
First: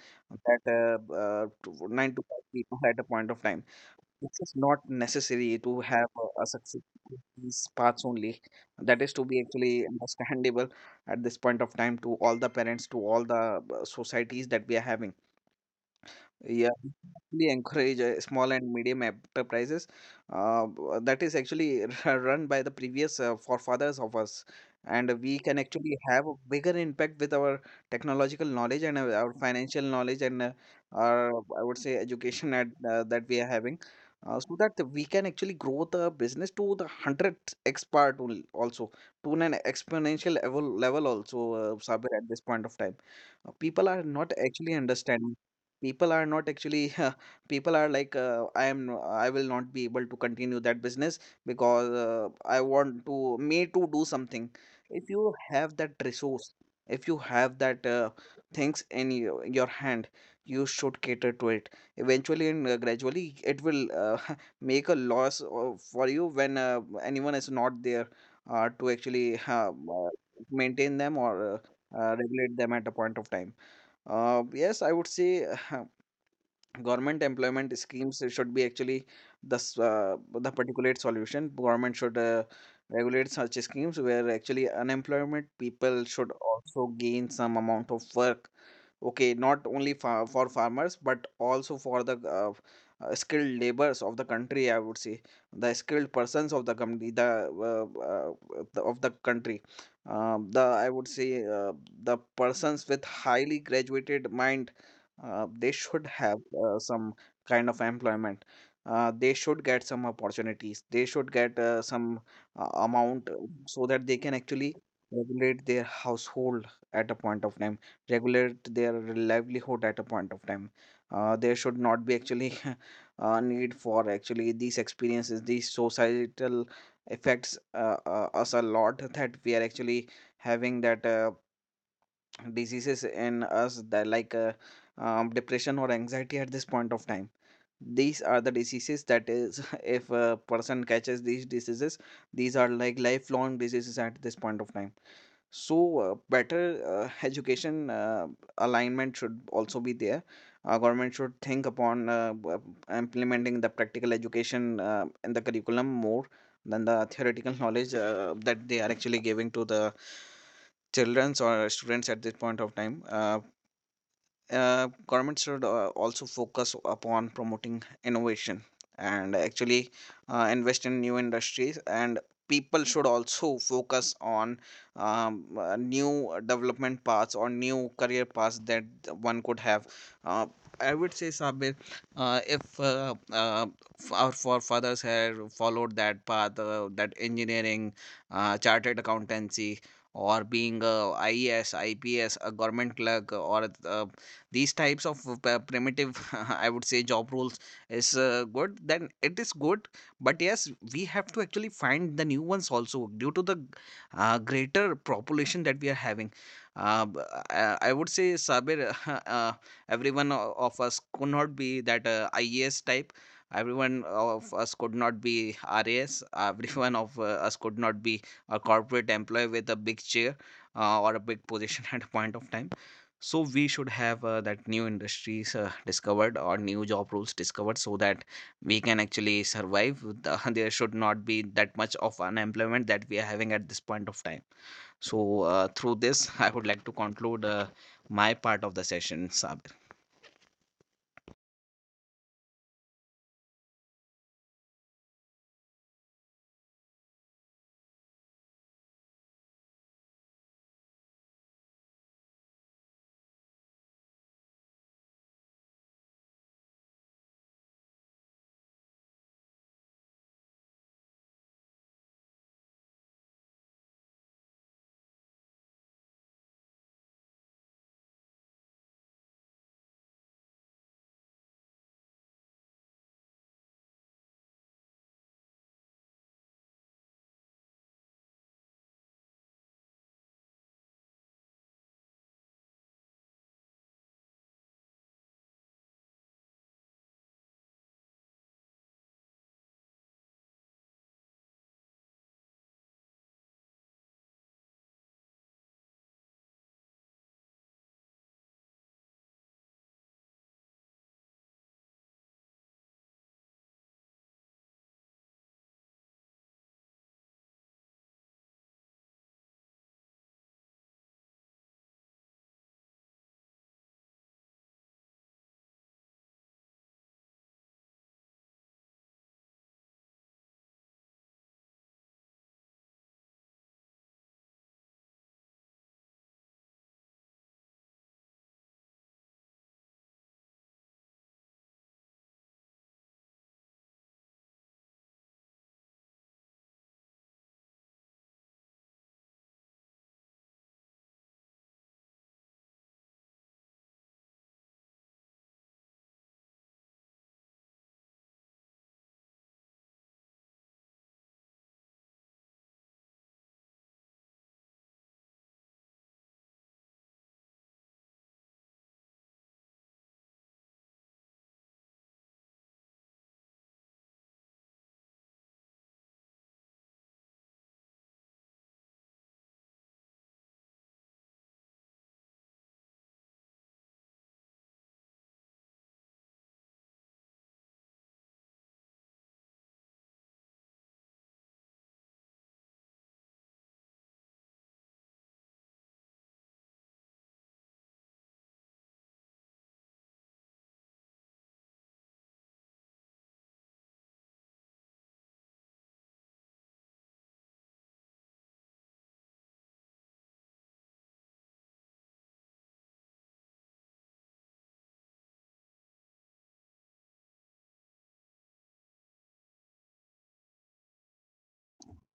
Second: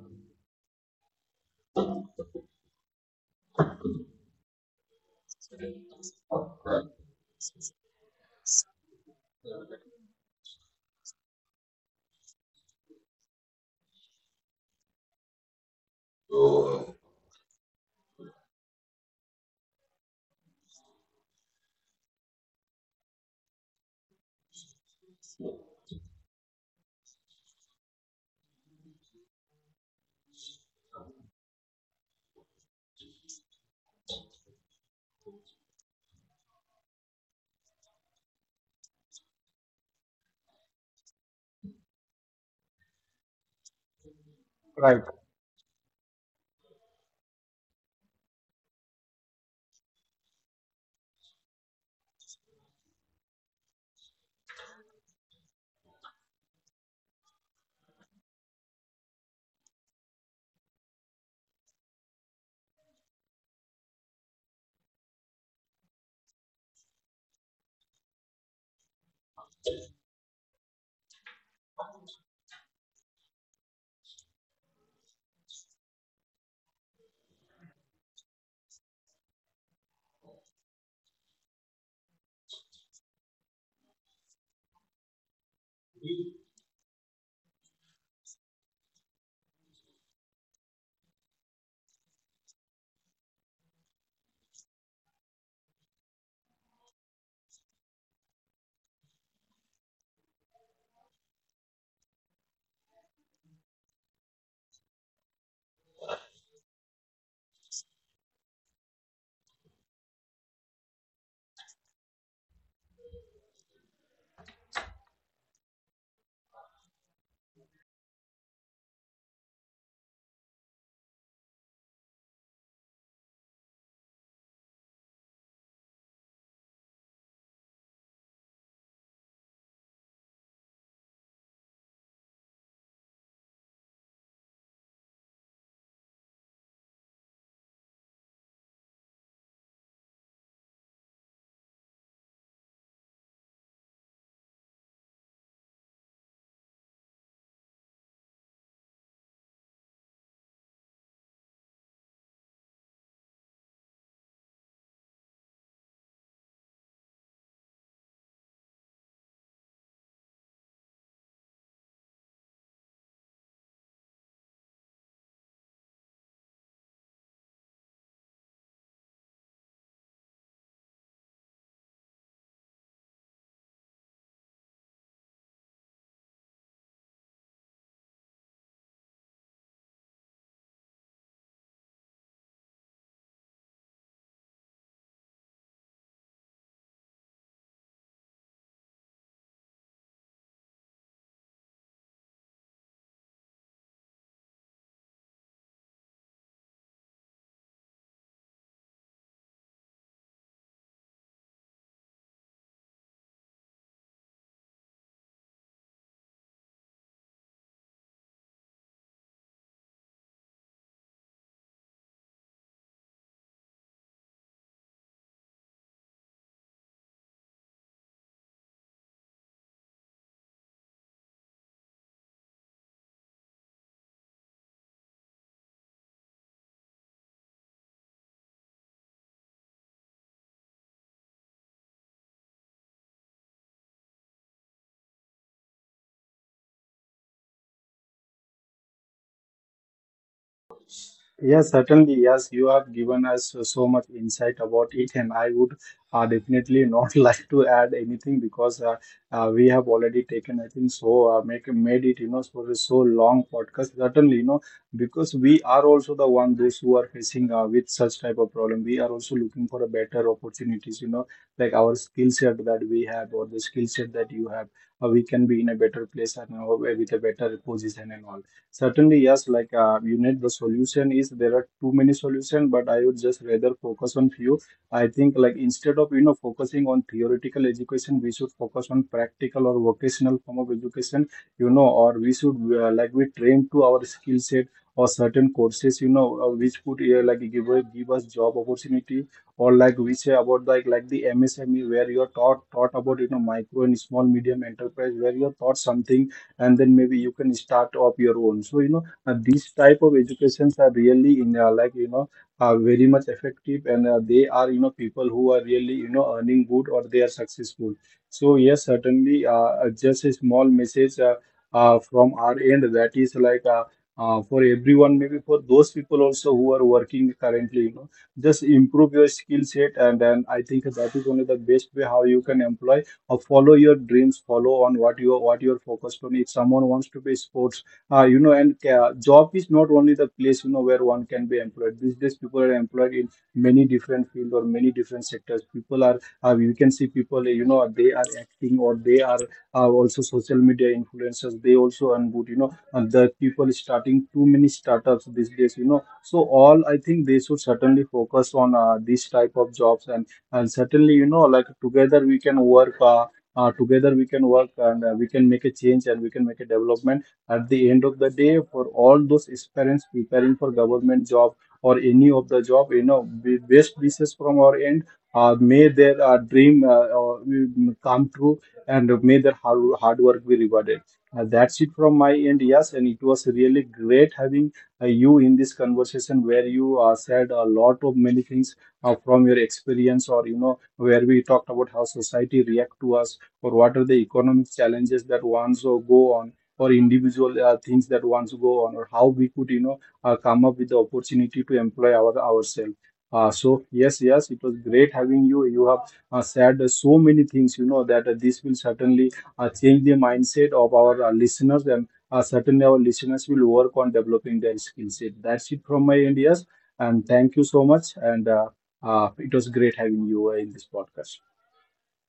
B: that uh, b- uh, to- nine to five people at a point of time. This is not necessary to have a, a success in these paths only. That is to be actually understandable at this point of time to all the parents, to all the uh, societies that we are having. Yeah, we encourage uh, small and medium enterprises uh, b- that is actually run by the previous uh, forefathers of us, and we can actually have a bigger impact with our technological knowledge, and our our financial knowledge, and uh, our, I would say, education at, uh, that we are having, uh, so that we can actually grow the business to the hundred x part only, also to an exponential level level also, uh, Sabir, at this point of time. Uh, people are not actually
A: Right.
B: understanding. People are not actually people are like, uh, I am, I will not be able to continue that business, because uh, I want to me to do something. If you have that resource, if you have that uh, things in your, your hand, you should cater to it eventually, and uh, gradually it will uh, make a loss uh, for you when uh, anyone is not there uh, to actually uh, uh, maintain them or uh, uh, regulate them at a point of time. Uh, yes, I would say, government employment schemes should be actually the s- uh, the particulate solution. Government should uh, regulate such schemes where actually unemployment people should also gain some amount of work. Okay, not only fa for farmers, but also for the uh, uh, skilled laborers of the country, I would say, the skilled persons of the company, the, uh, uh, the of the country, um, the, I would say, uh, the persons with highly graduated mind, uh, they should have uh, some kind of employment. Uh, they should get some opportunities. They should get uh, some uh, amount, uh, so that they can actually regulate their household at a point of time, regulate their livelihood at a point of time. Uh, there should not be actually a need for actually these experiences. These societal effects uh, uh, us a lot, that we are actually having that uh, diseases in us, that like uh, um, depression or anxiety at this point of time. These are the diseases that is, if a person catches these diseases, these are like lifelong diseases at this point of time. So uh, better uh, education uh, alignment should also be there. Uh, government should think upon uh, w- implementing the practical education uh, in the curriculum more than the theoretical knowledge uh, that they are actually giving to the childrens or students at this point of time. Uh, uh, government should uh, also focus upon promoting innovation, and actually uh, invest in new industries, and people should also focus on um, uh, new development paths, or new career paths that one could have. uh, I would say, Sabir, uh, if uh, uh, f- our forefathers had followed that path, uh, that engineering, uh, chartered accountancy, or being a I E S, government clerk, or a these types of uh, p- primitive I would say job roles is uh, good, then it is good. But yes, we have to actually find the new ones also due to the g- uh, greater population that we are having. uh, b- uh, I would say, Sabir, uh, everyone o- of us could not be that uh, I E S type. Everyone of us could not be R A S. Everyone of uh, us could not be a corporate employee with a big chair, uh, or a big position, at a point of time. So we should have uh, that new industries uh, discovered, or new job roles discovered, so that we can actually survive. The, there should not be that much of unemployment that we are having at this point of time. So uh, through this, I would like to conclude uh, my part of the session, Sabir.
A: Yes, certainly. Yes, you have given us so much insight about it, and I would uh, definitely not like to add anything, because uh, uh, we have already taken, I think, so uh, make made it, you know, for a so long podcast. Certainly, you know, because we are also the one those who are facing uh, with such type of problem. We are also looking for a better opportunities, you know, like our skill set that we have, or the skill set that you have, uh, we can be in a better place, and uh, with a better position and all. Certainly, yes, like uh, you need the solution, is there are too many solutions, but I would just rather focus on few. I think like instead of you know focusing on theoretical education, we should focus on practical or vocational form of education, you know, or we should uh, like, we train to our skill set or certain courses, you know, uh, which could uh, like give give us job opportunity, or like we say about like like the M S M E, where you're taught taught about, you know, micro and small medium enterprise, where you're taught something, and then maybe you can start up your own. So you know, uh, these type of educations are really in, uh, like you know, are very much effective, and uh, they are, you know, people who are really, you know, earning good, or they are successful. So yes, certainly, uh, uh, just a small message uh, uh, from our end, that is like uh, uh, for everyone, maybe for those people also who are working currently, you know, just improve your skill set, and then I think that is only the best way how you can employ, or follow your dreams, follow on what you what you're focused on. If someone wants to be sports, uh, you know, and uh, job is not only the place, you know, where one can be employed. These days, people are employed in many different fields or many different sectors. People are, uh, you can see people, you know, they are acting, or they are uh, also social media influencers. They also unboot, you know, and the people starting too many startups these days, you know. So all, I think they should certainly focus on uh, this type of jobs, and and certainly, you know, like together we can work, uh, uh, together we can work, and uh, we can make a change, and we can make a development at the end of the day for all those aspirants preparing for government job or any of the job, you know, be- best wishes from our end. Uh, may their uh, dream uh, uh, come true, and may their hard, hard work be rewarded. Uh, that's it from my end. Yes, and it was really great having uh, you in this conversation, where you uh, said a lot of many things uh, from your experience, or you know, where we talked about how society react to us, or what are the economic challenges that ones uh, go on, or individual uh, things that ones go on, or how we could, you know, uh, come up with the opportunity to employ our ourselves. Uh, so yes, yes, it was great having you. You have uh, said uh, so many things, you know, that uh, this will certainly uh, change the mindset of our uh, listeners, and uh, certainly our listeners will work on developing their skill set. That's it from my end. Yes, and thank you so much, and uh, uh, it was great having you uh, in this podcast.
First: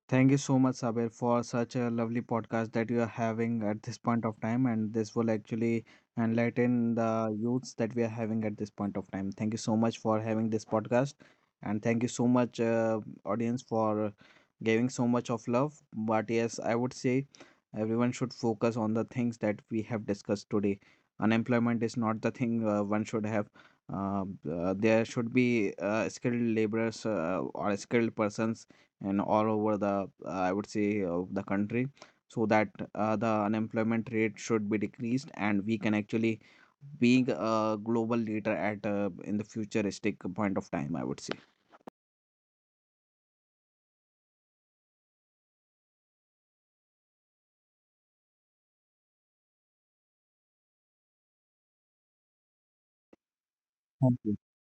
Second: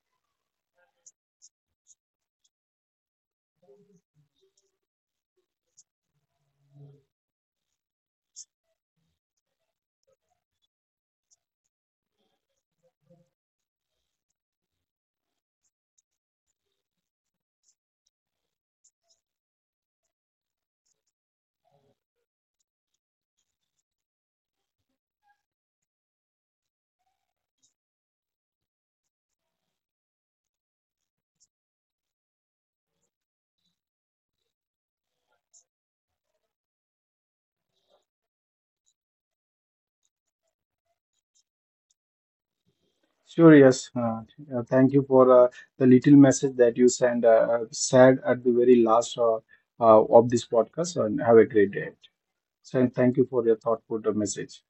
B: Thank you so much, Sabir, for such a lovely podcast that you are having at this point of time. And this will actually enlighten the youths that we are having at this point of time. Thank you so much for having this podcast. And thank you so much, uh, audience, for giving so much of love. But yes, I would say everyone should focus on the things that we have discussed today. Unemployment is not the thing uh, one should have. Uh, uh, there should be uh, skilled laborers uh, or skilled persons, and all over the, uh, I would say, uh, the country, so that uh, the unemployment rate should be decreased, and we can actually being a global leader at uh, in the futuristic point of time, I would say.
A: Sure, yes. Uh, uh, thank you for uh, the little message that you send. uh, uh, said at the very last uh, uh, of this podcast, and have a great day. So, thank you for your thoughtful uh, message.